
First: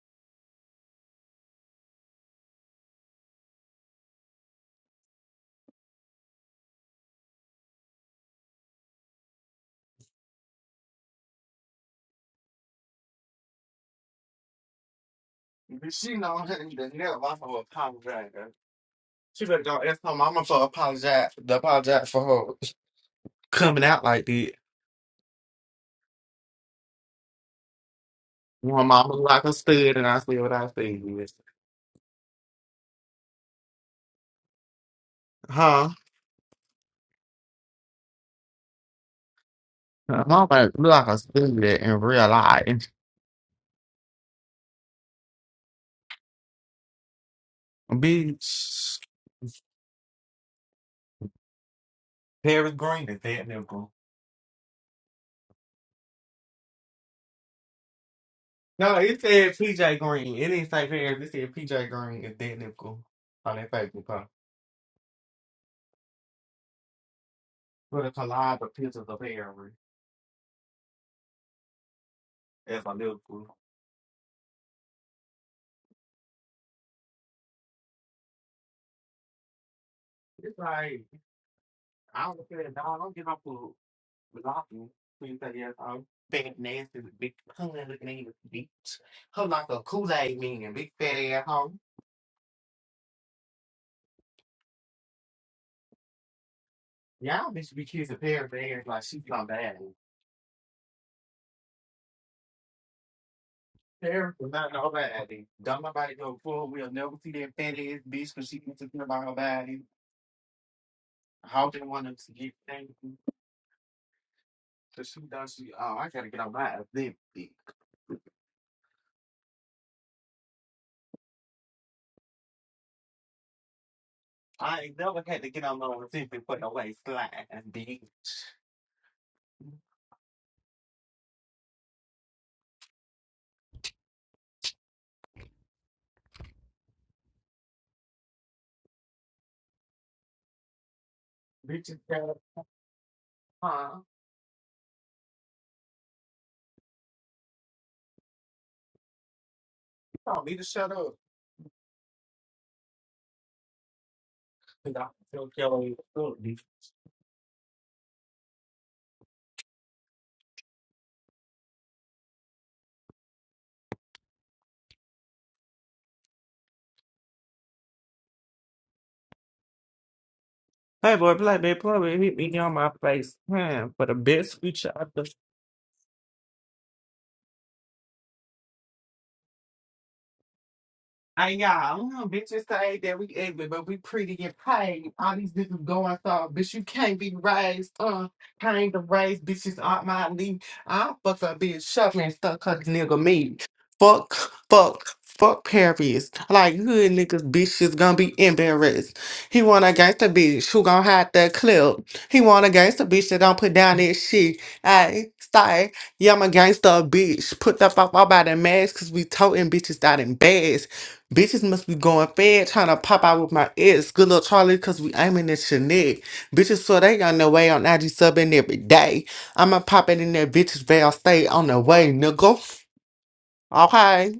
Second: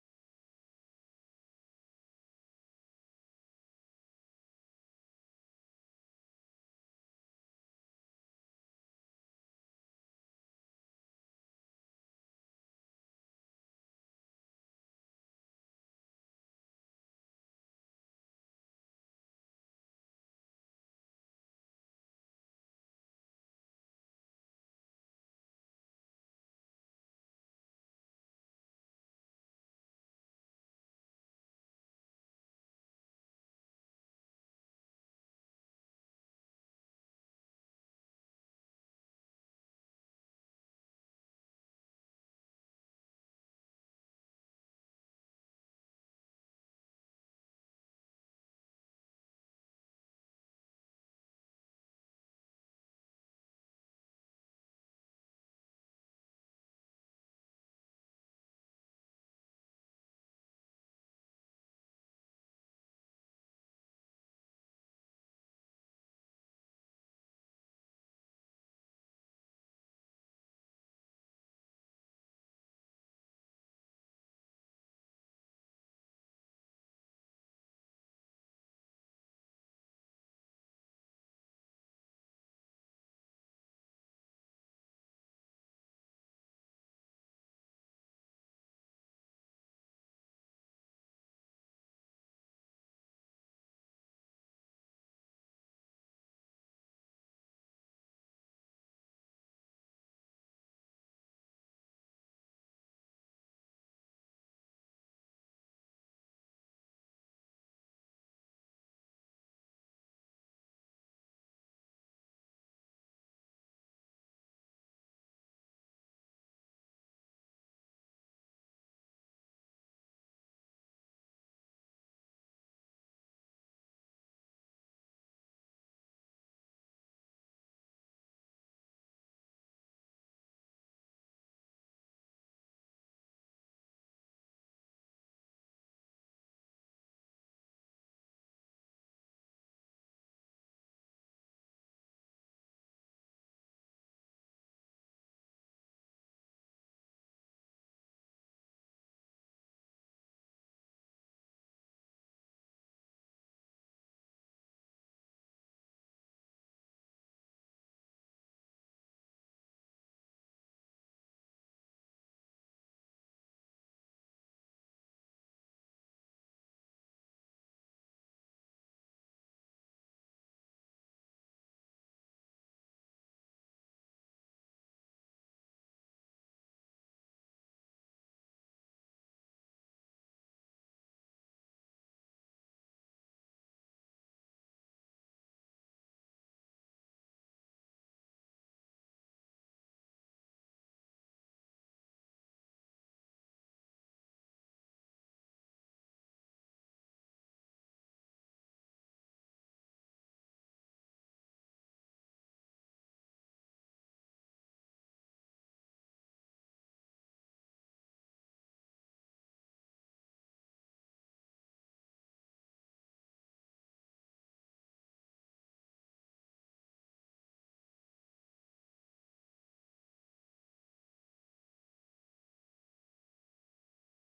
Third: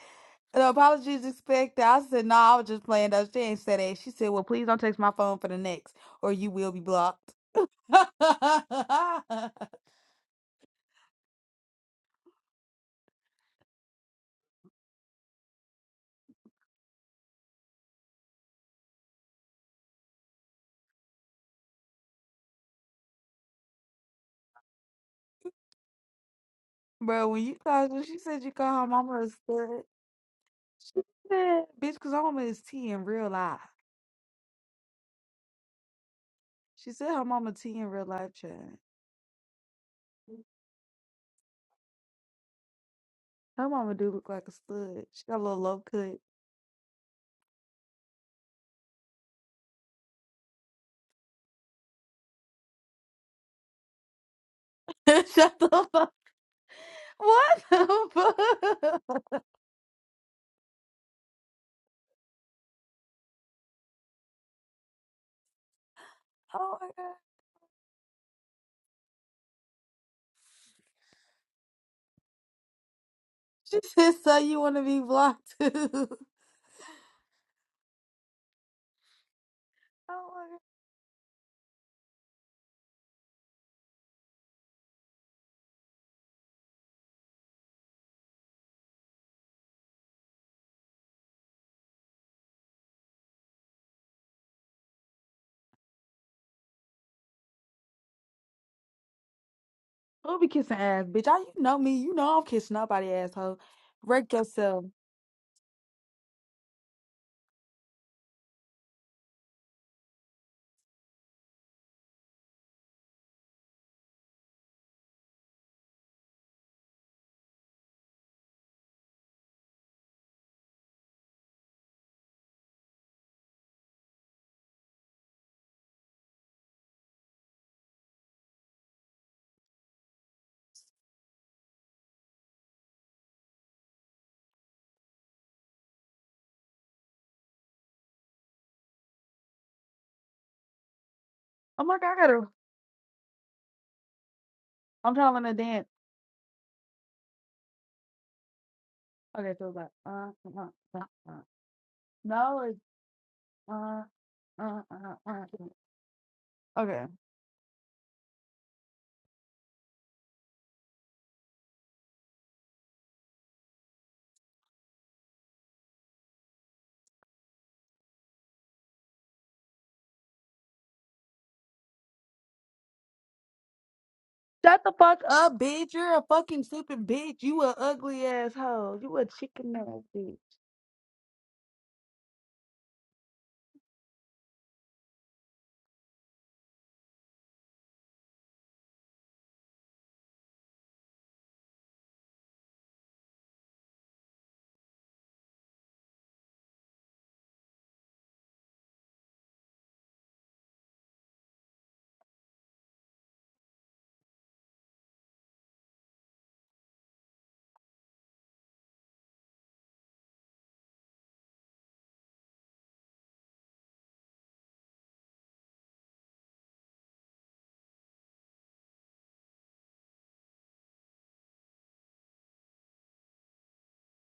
The apologies expected. I said, no, I was just playing though. She ain't said that. She said, well, please don't text my phone for the next, or you will be blocked.
She know her- the never i to apologize. girl. She better go ask her mama for apologize, to apologize for her coming out like that.
Bro, when you called, when she said you called
My
her
mama
mama a
look like a
slut,
stud, and I see what I
she
see.
said, bitch, because her mama is T in real life.
Huh?
She said her mama T in real life, child.
My mama look like a stud in real life.
Her mama do look like a stud. She got a little low cut.
Bitch, Paris Green is that nigga.
Shut the fuck. What the
No, it
fuck?
said PJ Green. It didn't say Harris. It said PJ Green is dead Liverpool on that Facebook post.
Oh my god.
With a collage of pictures of Harris as a Liverpool.
She said, so you want to be blocked too. Oh my god.
It's like, I don't care, dog. I don't give up for blocking. Please say yes, I'm fat, nasty, big, hungry looking at you, bitch. Her like a Kool-Aid man, and big fat ass hoe. Y'all bitch be kissing Paris ass like she's not bad.
Who be kissing ass, bitch? I you know me. You know I am kissing nobody asshole. Wreck
Paris was not
yourself.
nobody. Don't nobody go forward. We'll never see that fat ass bitch because she be talking about her body. how they want us to get things to shoot down. She, oh, I gotta get on my Olympic. I ain't never had to get on my Olympic for no way slide, bitch.
I'm
Bitches
like, I
got
gotta
huh?
I'm trying to learn to dance. Okay, so it's like uh
You don't need to
uh
shut
uh
up.
uh. No, it's uh uh
'cause I
uh uh.
don't care what
uh.
you do.
Okay.
Hey boy, black man, plumber hit me on my face, man, for the best
Shut
future.
the fuck up, bitch. You're a fucking stupid bitch. You a ugly asshole. You a chicken ass bitch.
And y'all, I don't know, bitches say that we ugly, but we pretty and paid. All these bitches going so, bitch, you can't be raised, uh, kind to raise bitches out my league. I fuck a bitch, shoving and stuck her nigga me. Fuck, fuck, fuck Paris. Like, good niggas, bitches gonna be embarrassed. He want a gangster bitch who gonna hide that clip. He want a gangster bitch that don't put down that shit. I stay. Yeah, I'm a gangster bitch. Put the fuck up out of mask, cause we toting bitches out in bags. Bitches must be going fed trying to pop out with my ex. Good little Charlie, cause we aiming at your neck. Bitches so they on their way on IG subbing every day. I'ma pop it in that bitch's veil, stay on the way, nigga. Okay.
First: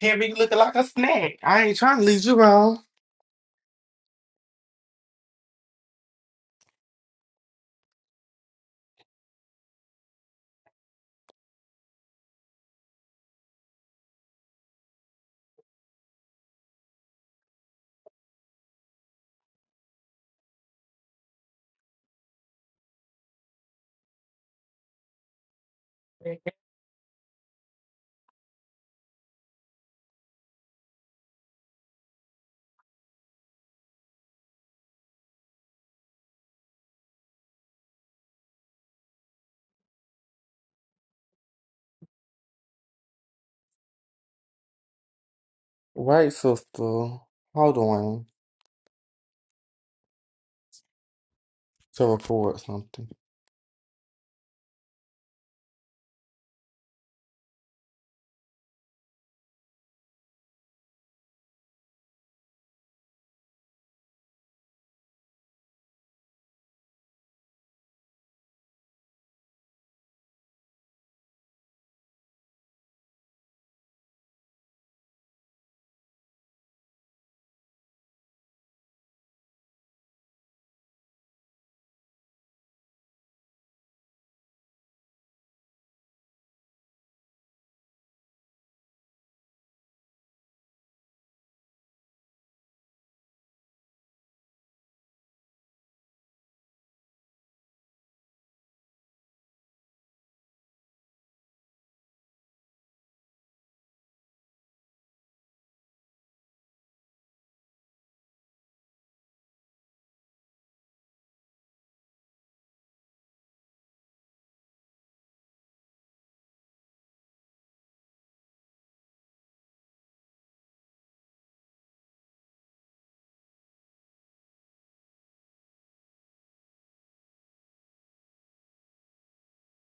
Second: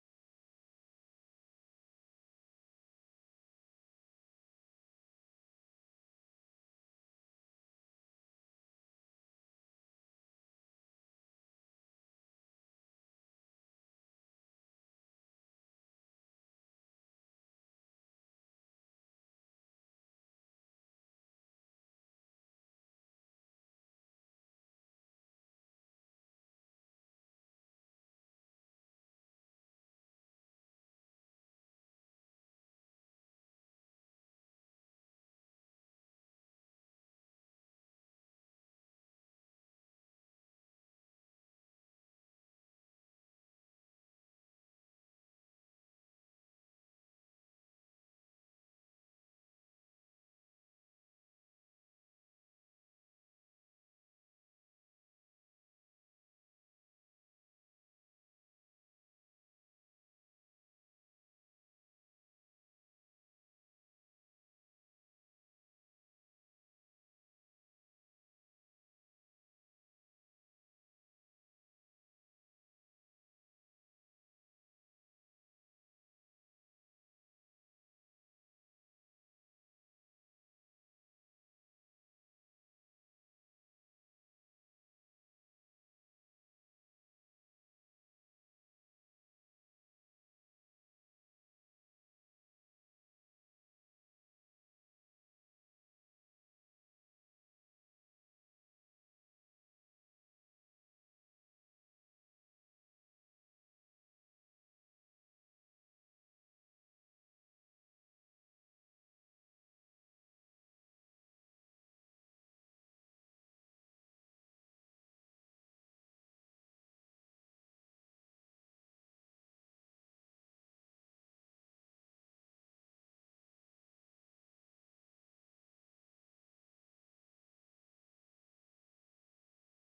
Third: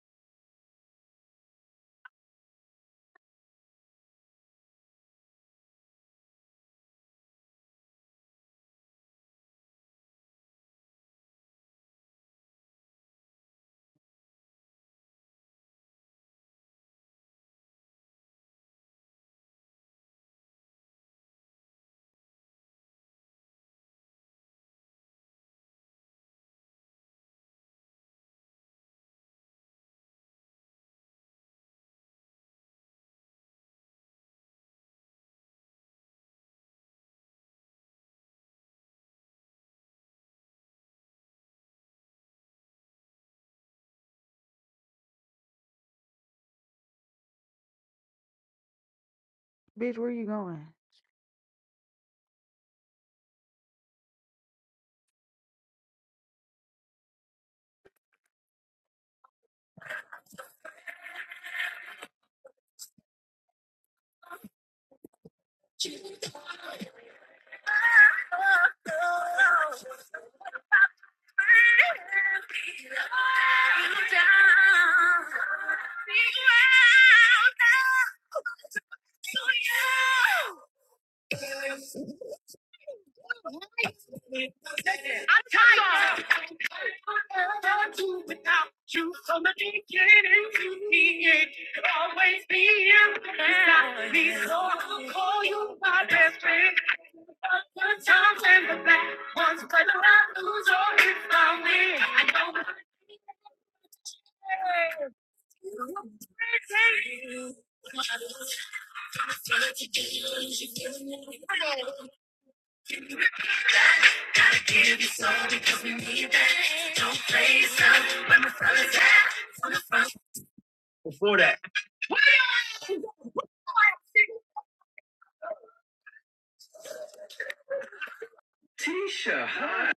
Here we looking like a snack. I ain't trying to lead you wrong. Wait, sister, hold on
Bitch, where you going?
to record something.
Thank you. I'm tired. can't do without you from the beginning to the end. You'll always be here beside me, so I'll call you my best friend. The good times and the bad ones, whether I lose or if I win, I know my Give me what you got, Gotta give you soul because we need that. Don't play yourself when my fellas out. Before that. Tisha, hi.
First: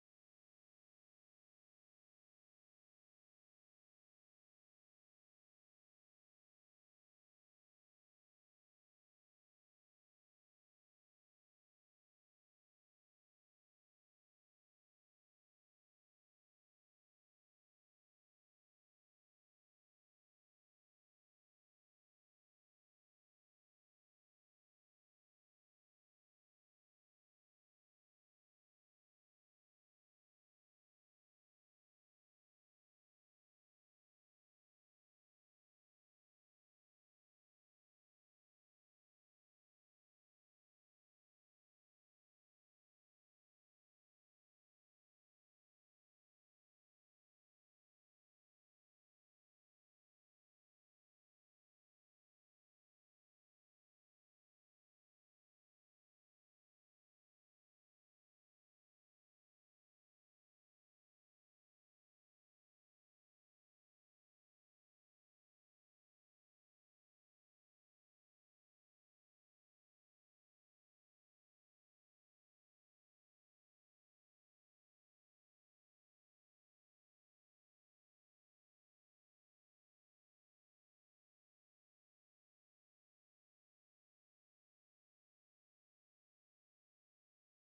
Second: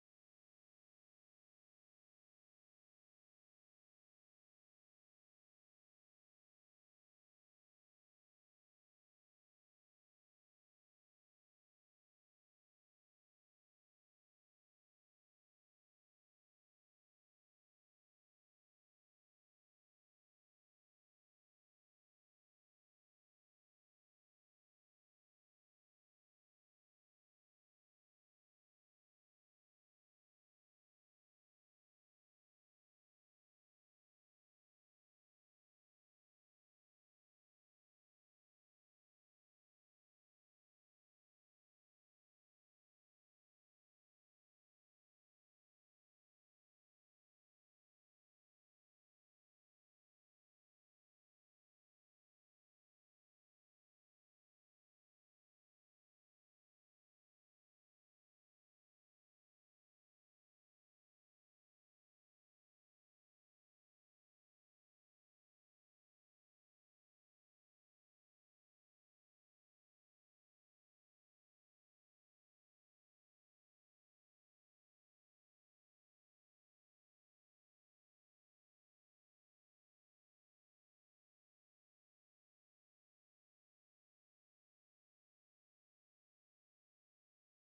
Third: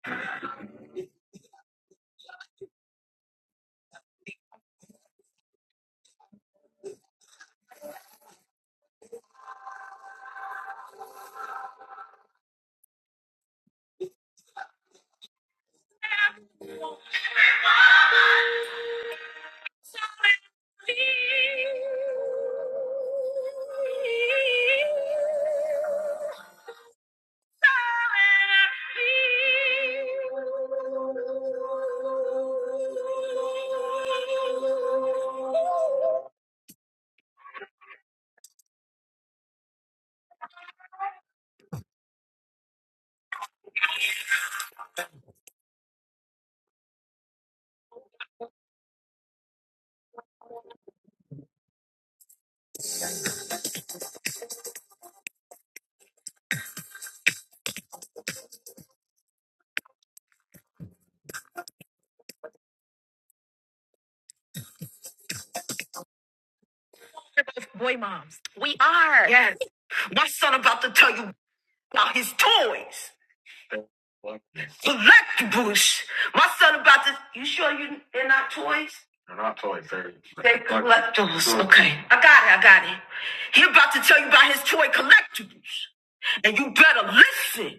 Boy moms. We are. Yes. My son about to tell you about his toys. Select Bush. My son about to you sure you they're not toys? They're not toys. They're, they're collectibles. Okay. I got it, I got it. He about to tell you about his toy collectibles. And you better listen.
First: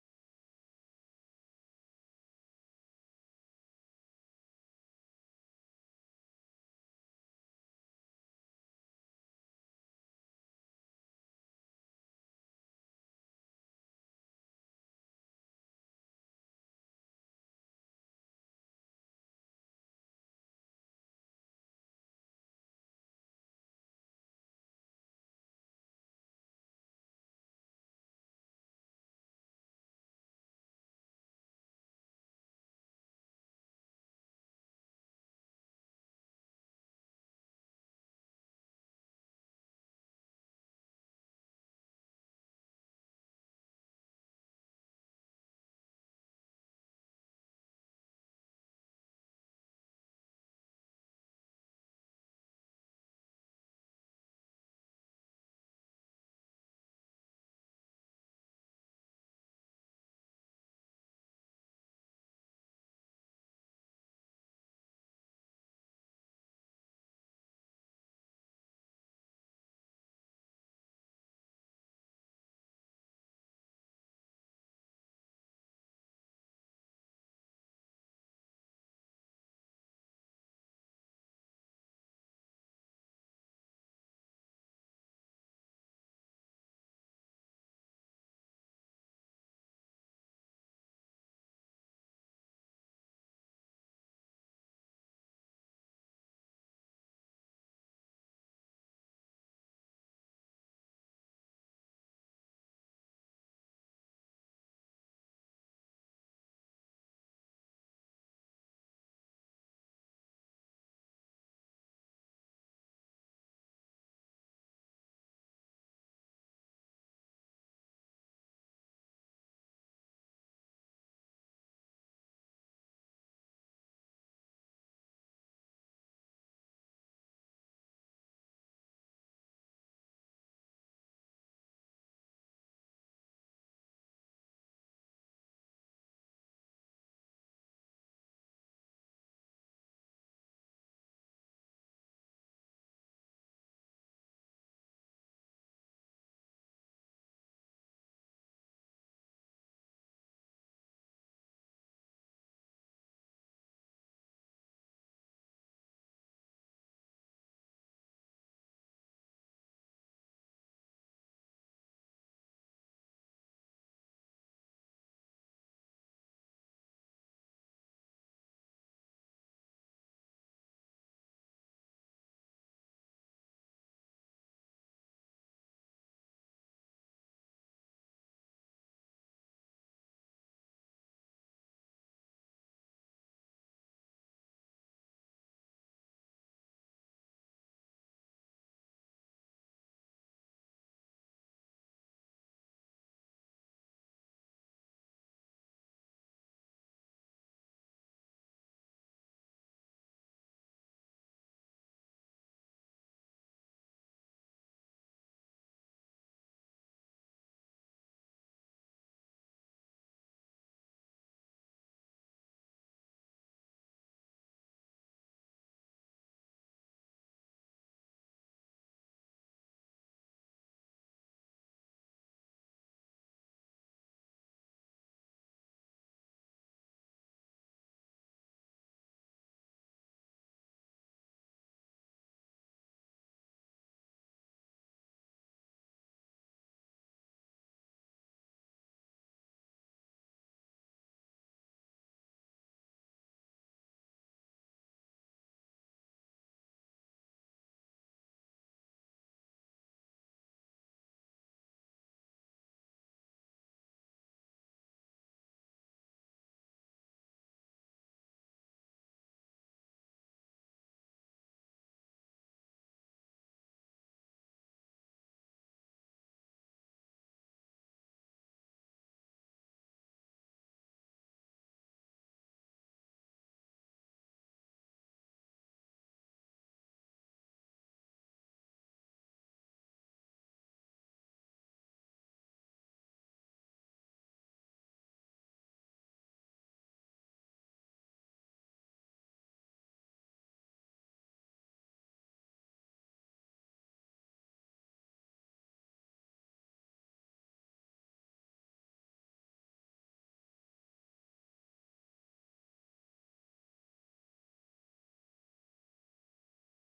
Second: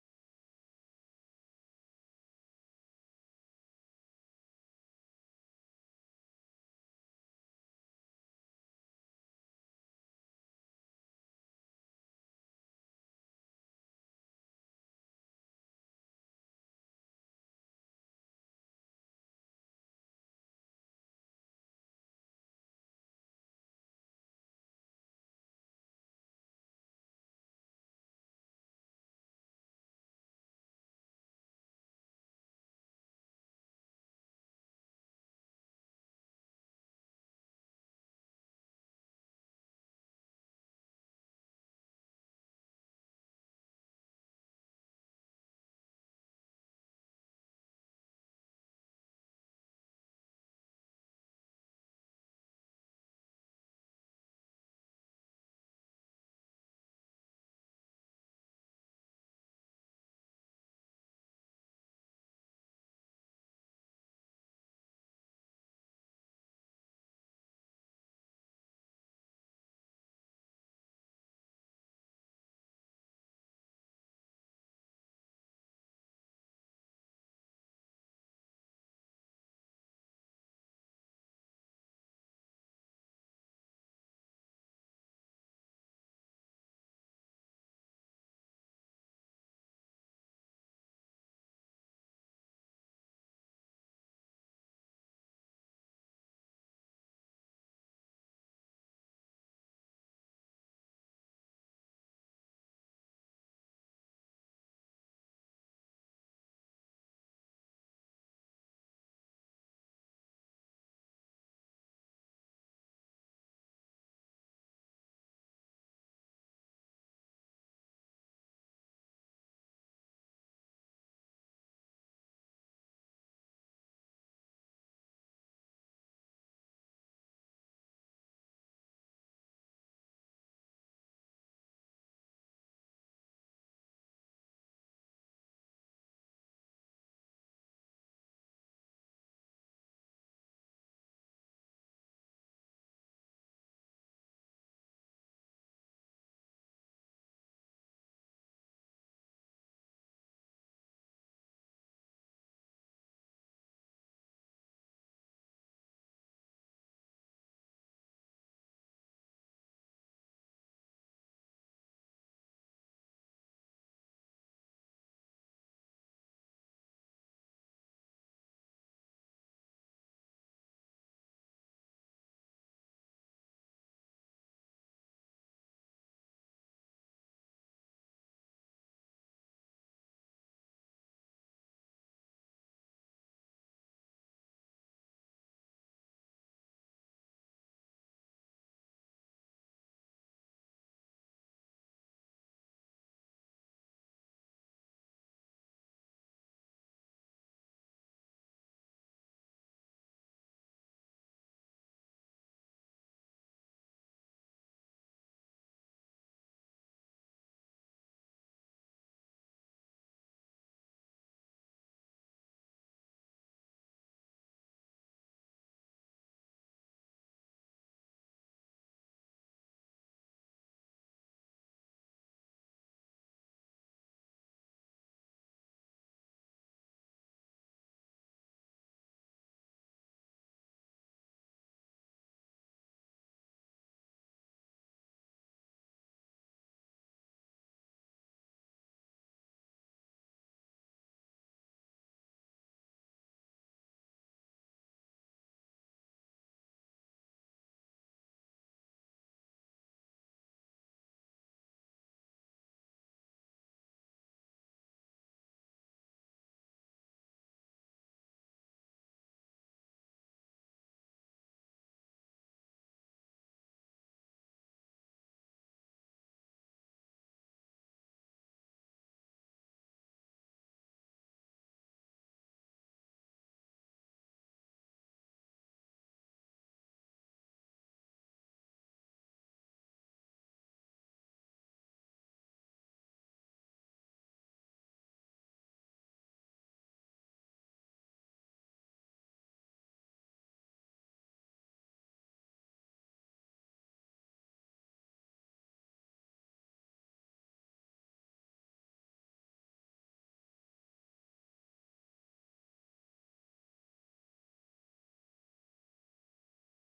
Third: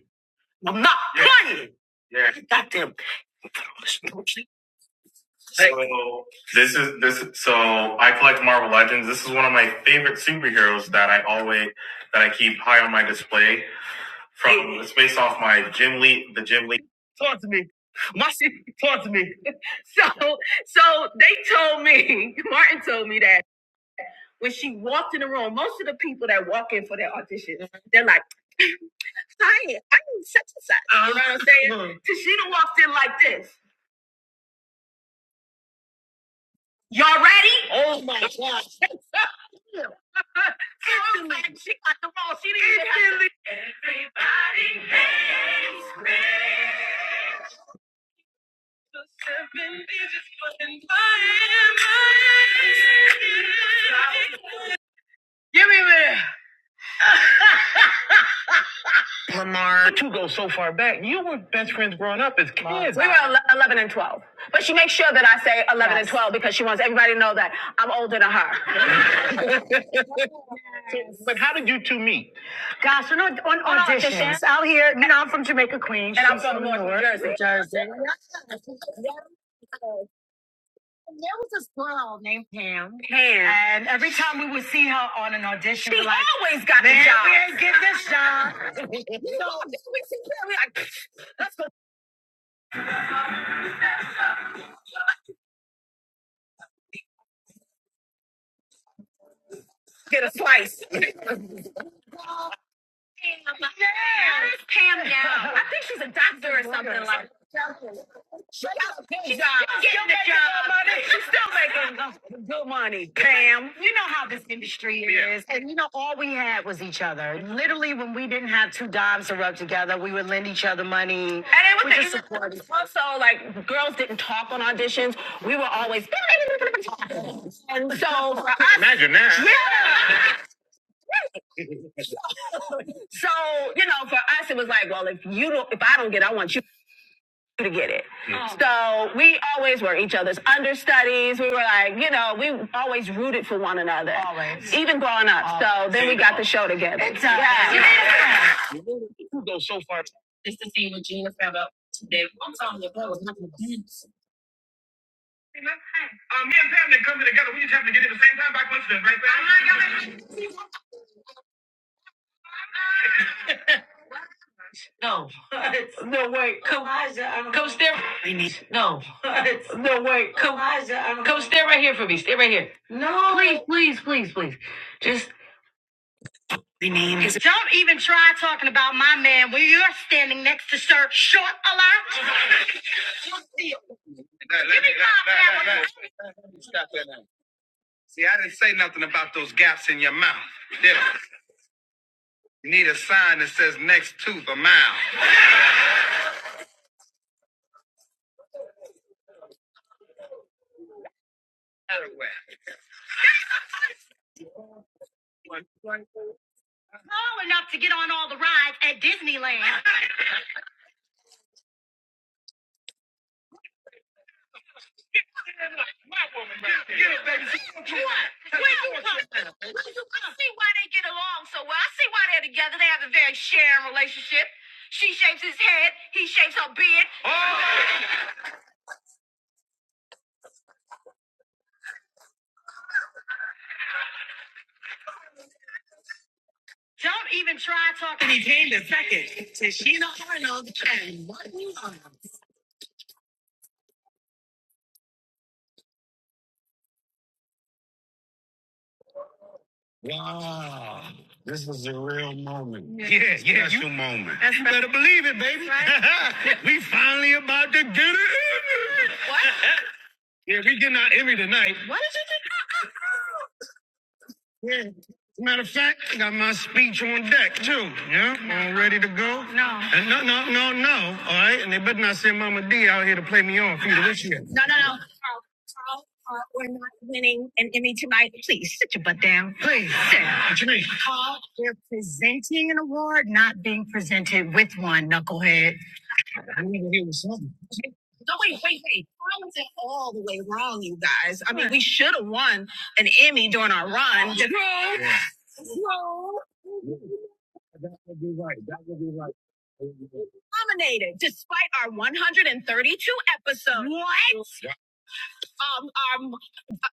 I'm not playing. Yeah. Goddamn. So this is this. So I collect Marvel Legends. This is one of my favorite superheroes that I always that I keep high on my display. From it's based off my Jim Lee, the Jim Lee. Talk to me. My sister talk to me. So so they told me Martin told me that when she walked in the room, most of the people that walk in for their audition, they're like. Hi, I'm such and such. You know what I'm saying? Mhm. Tashina walked in like this. Y'all ready? Oh my god. She was like, she got the ball. She didn't even have to- Everybody hates Chris. Seven digits, but in my- head. Give me a minute. Lamar. But you go so far back. You were best friends growing up as kids. We were 11 and 12. But she makes sure that I say 11 yes. and Yes. 12 because she wants everybody to know that I'm older than her. Yes. But how did you two meet? Gosh, on, on, on auditions. auditions out here. You know, I'm from Jamaica, Queens. And I'm She's from, from North New North Jersey. Yes. Yes. And there was this girl named Pam. Pam. And she, she was like, always got the job. we ain't get this job. You know, we see Pam, we I get a slice. So Yes. Pam now. I think she's a doctor or something like that. She got a pay She's job. She's Getting a job. good Money. She's still making good good money, Pam. You know how this industry Yeah. is. And you know, all we had was each other. Literally, when we didn't, and it was we the, just supported. Also, like, girls didn't talk on auditions. We were always, and so for us, imagine that. Yeah. So, you know, for us, it was like, well, if you don't, if I don't get, it, I want you. to get it. Oh. So we always were each other's understudies. We were like, you know, we always rooted for one another. Always. Even growing up. Always. So then we got the show together. It does. Yeah. Yeah. You go so far. It's the scene with Gina found out today. I'm telling you, that was not gonna dance. Hey, Uh, me and Pam didn't come together. We just happened to get in the same time by coincidence, right, Pam? No. What? No way. Come, Elijah, come stand. No. What? No way. Come, Elijah, come stand right here for me. Stay right here. No. Please, please, please, please. Just don't even try talking about my man when you're standing next to Sir Short a lot. Let me, Give me five let, let, hours let, let. like at Disneyland. What? Wait, I see why they get along so well. I see why they're together. They have a very sharing relationship. She shapes his head, he shapes her beard. Don't even try talking. He came to second. And she not part of the time. What you on? Yeah, yeah. Special you, moment. That's you better believe it, baby. Right? we finally about to get it. in. What? Yeah, we getting our Emmy tonight. What? Yeah. Matter of fact, I got my speech on deck too. Yeah, No. all ready to go. No. And no, no, no, no. All right, and they better not send Mama D out here to play me off either. What's she? at? No, no, no. Carl, Carl, uh, we're not winning an Emmy tonight. Please, please. Sit. What you mean? Carl, we're presenting an award, not being presented with one. Knucklehead. I need to hear something. No, wait, wait, wait. Carl was all the way wrong, you guys. I mean, we should have won an Emmy during our run. No, Yeah. True. That would be right. That would be right. Nominated despite our 132 episodes. What? Um, um,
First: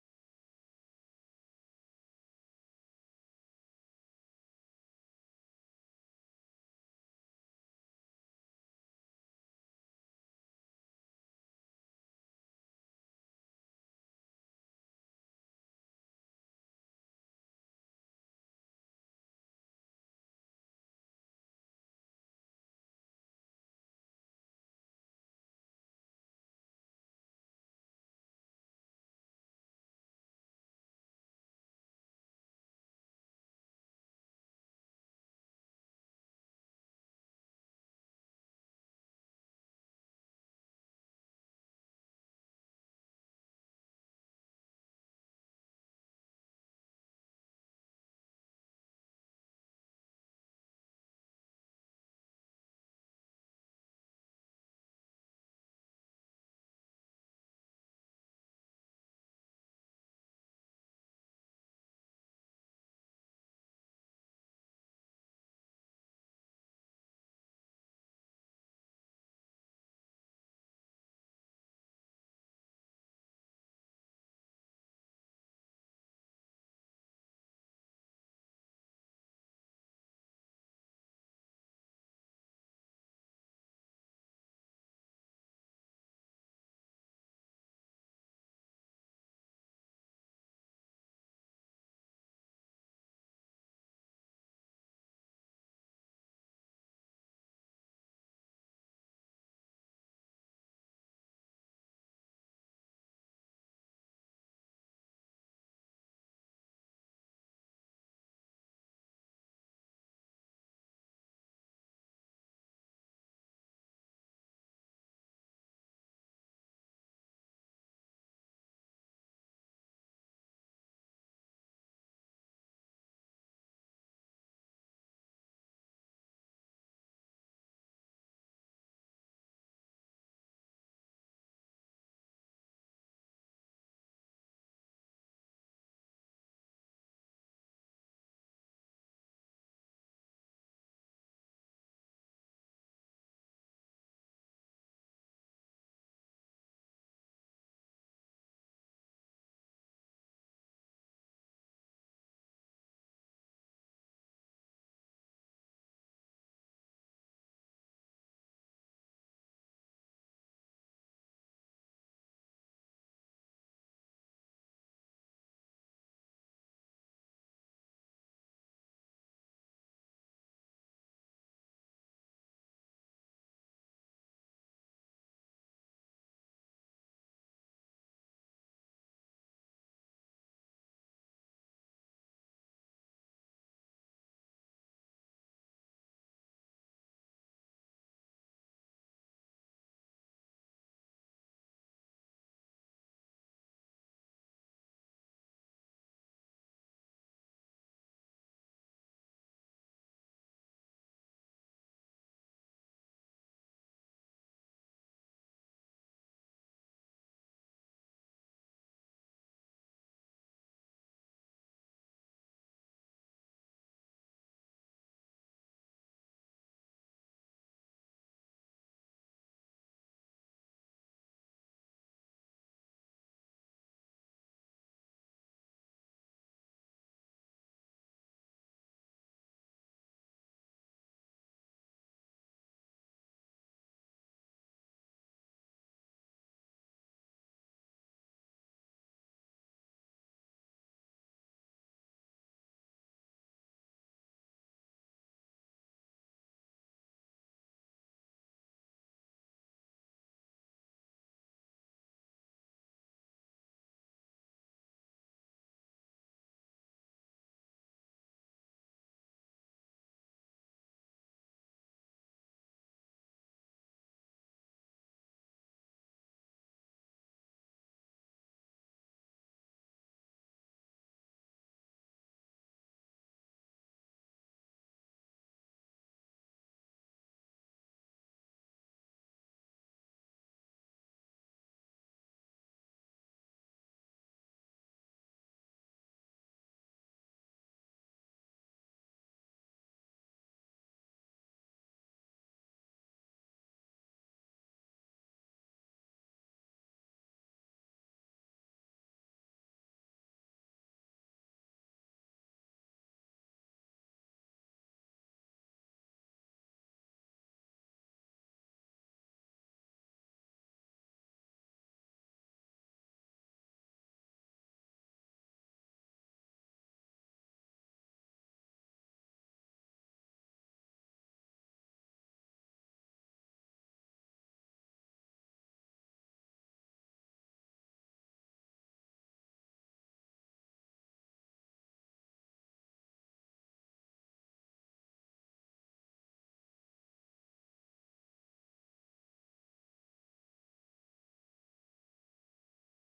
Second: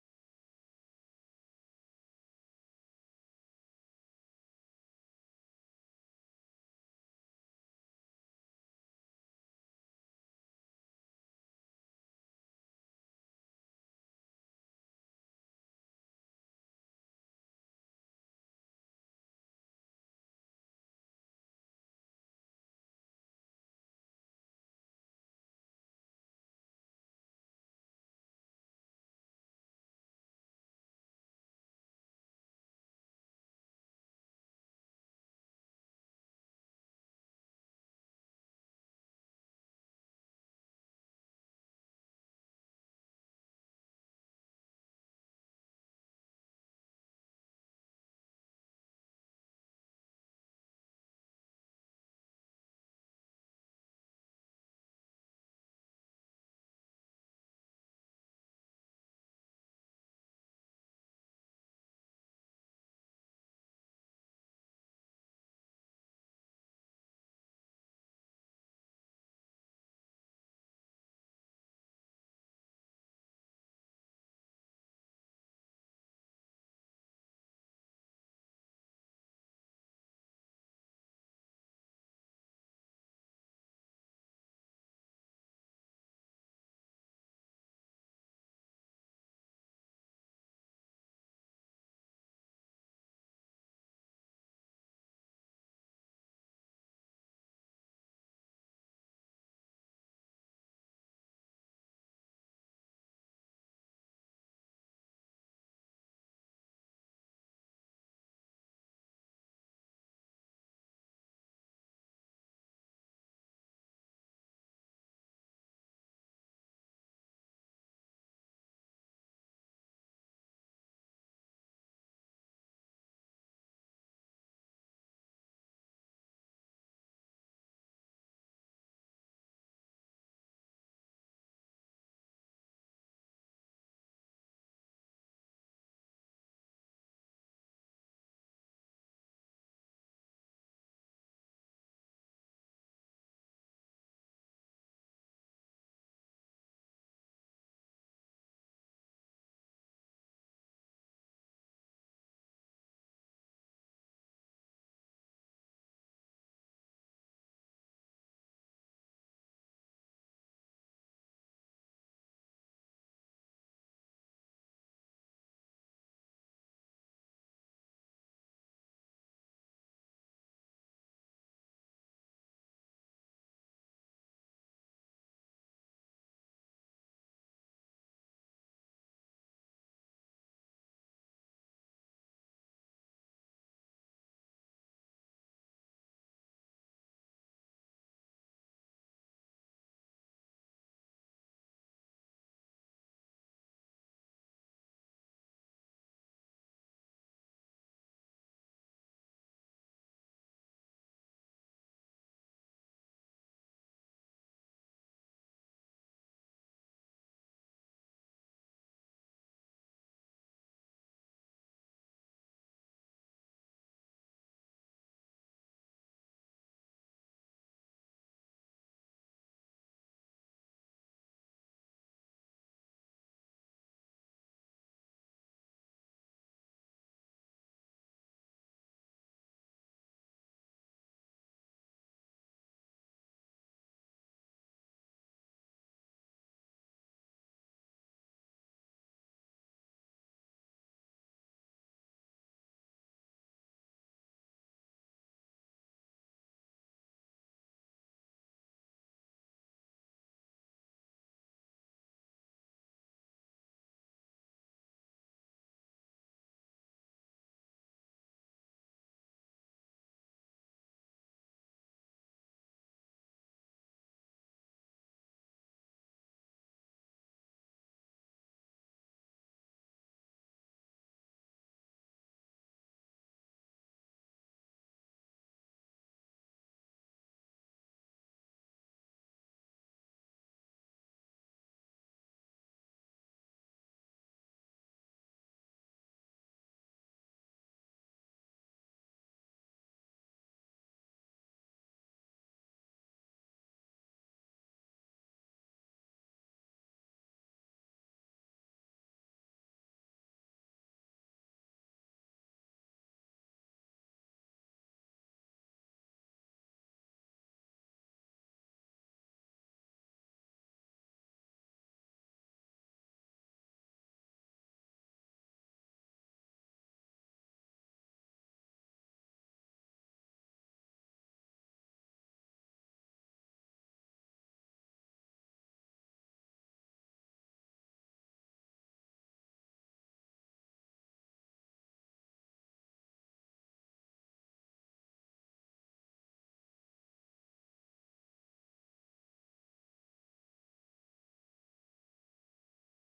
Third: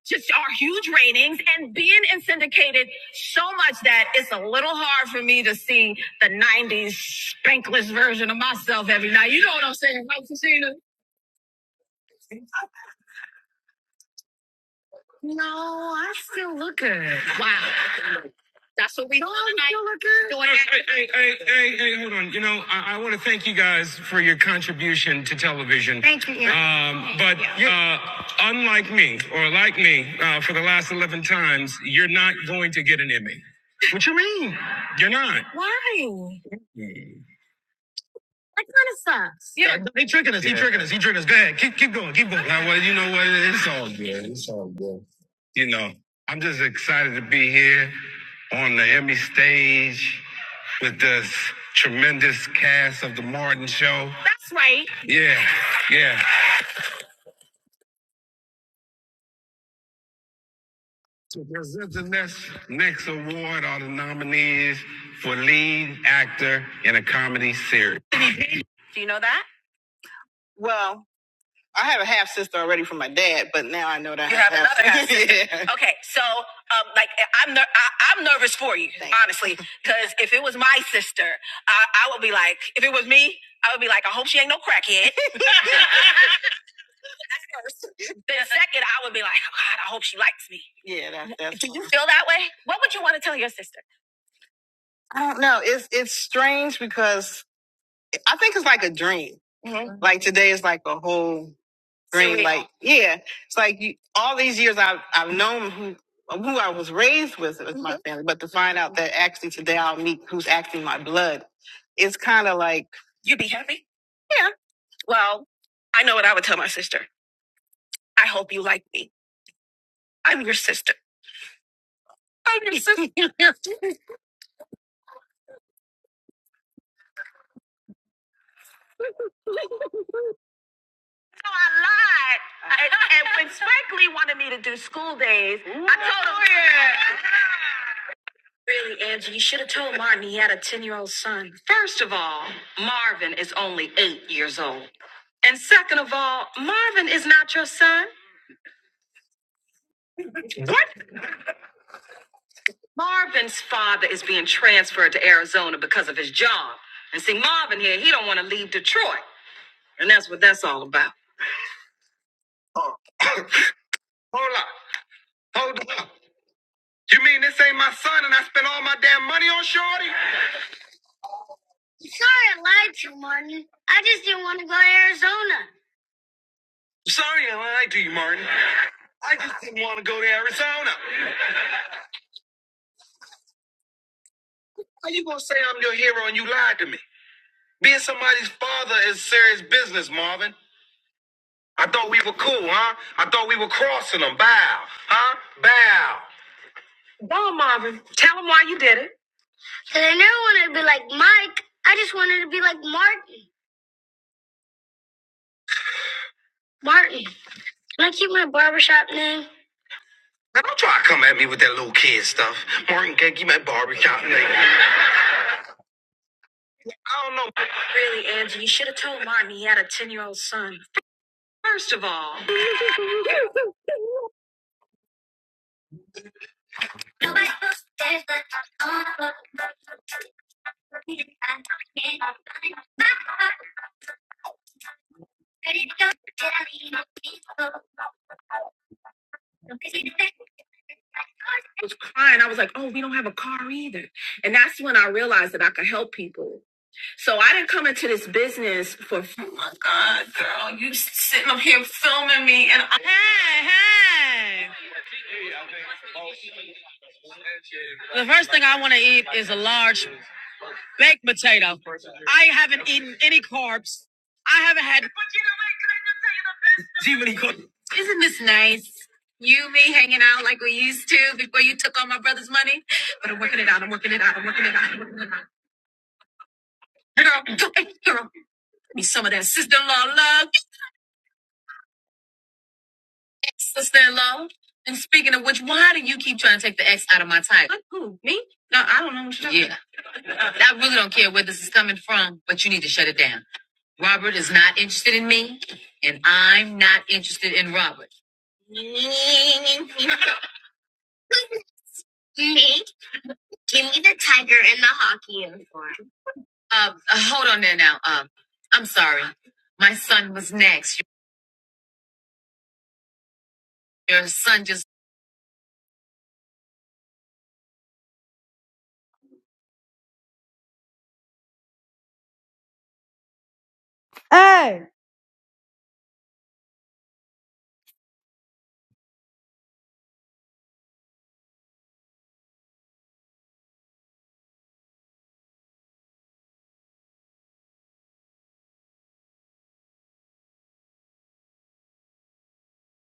just our huge ratings and being in syndicated so much that it's a little hard for me to see the 90s spankless version of myself every night. You know what I'm saying, right, Tashina? No, I still look good. Wow. That's what we doing do, Hey, hey, hey, hey, hey, hold on. You know, I, I want to thank you guys for your contribution to television. Thank you. Um, but uh, unlike me, or like me, uh, for the last 11 times, you're not going to get an Emmy. What you mean? You're not. Why? That kind of sucks. Yeah. He tricking us. He tricking us. Go ahead. Keep keep going. Keep going. Now, well, you know what? It's all good. It's all good. You know, I'm just excited to be here on the Emmy stage with this tremendous cast of the Martin Show. Yeah, yeah. To present the next next award are the nominees for lead actor in a comedy series. Do you know that? Well. I have a half sister already from my dad, but now I know that I You I have have another half sister. yeah. Okay, so um, like I'm ner- I- I'm nervous for you, Thanks. honestly, because if it was my sister, I-, I would be like, if it was me, I would be like, I hope she ain't no crackhead. then second, I would be like, oh, God, I hope she likes me. Yeah, that's that's Do you one. feel that way? What would you want to tell your sister? I don't know. It's it's strange because I think it's like a dream. hmm Like today is like a whole green like yeah it's like you, all these years i've i've known who who i was raised with with my Mhm. family but to find out that actually today i'll meet who's actually my blood it's kind of like you'd be happy well i know what i would tell my sister i hope you like me i'm your sister i'm your sister so i lied I, and when Spike Lee wanted me to do school days, I told him. Really, Angie, you should have told Martin he had a 10 year old son. First of all, Marvin is only eight years old. And second of all, Marvin is not your son. Marvin's father is being transferred to Arizona because of his job. And see, Marvin here, he don't want to leave Detroit. And that's what that's all about. Oh, hold up, hold up. You mean this ain't my son and I spent all my damn money on Shorty? Sorry I lied to you, Martin. I just didn't want to go to Arizona. Sorry I lied to you, Martin. I just didn't want to go to Arizona. How you gonna say I'm your hero and you lied to me? Being somebody's father is serious business, Marvin. I thought we were cool, huh? I thought, huh? Bow. Bow, Marvin. Tell him why you did it. Cause I never wanted to be like Mike. I just wanted to be like Martin. Martin. Can I keep my barbershop name? Now don't try to come at me with that little kid stuff. Martin can't keep my barbershop name. was crying. I was like, oh, we don't have a car either. And that's when I realized that I could help people. So I didn't come into this business for, oh my God, girl, you sitting up here filming me. And I, hey, hey. She really caught Isn't this nice? You, me hanging out like we used to before you took all my brother's money. But I'm working it out. I'm working it out. I'm working it out. I'm working it out. Girl, do it, girl. me some of that sister-in-law love, sister-in-law. And speaking of which, why do you keep trying to take the X out of my title? What, Who? Me? No, I don't know what you're talking Yeah. about. Yeah, I really don't care where this is coming from, but you need to shut it down. Robert is not interested in me, and I'm not interested in Robert. Nick, give me the tiger in the hockey uniform. Uh, uh, hold on there now. Um, uh, I'm sorry. My son was next. Your son just. Hey.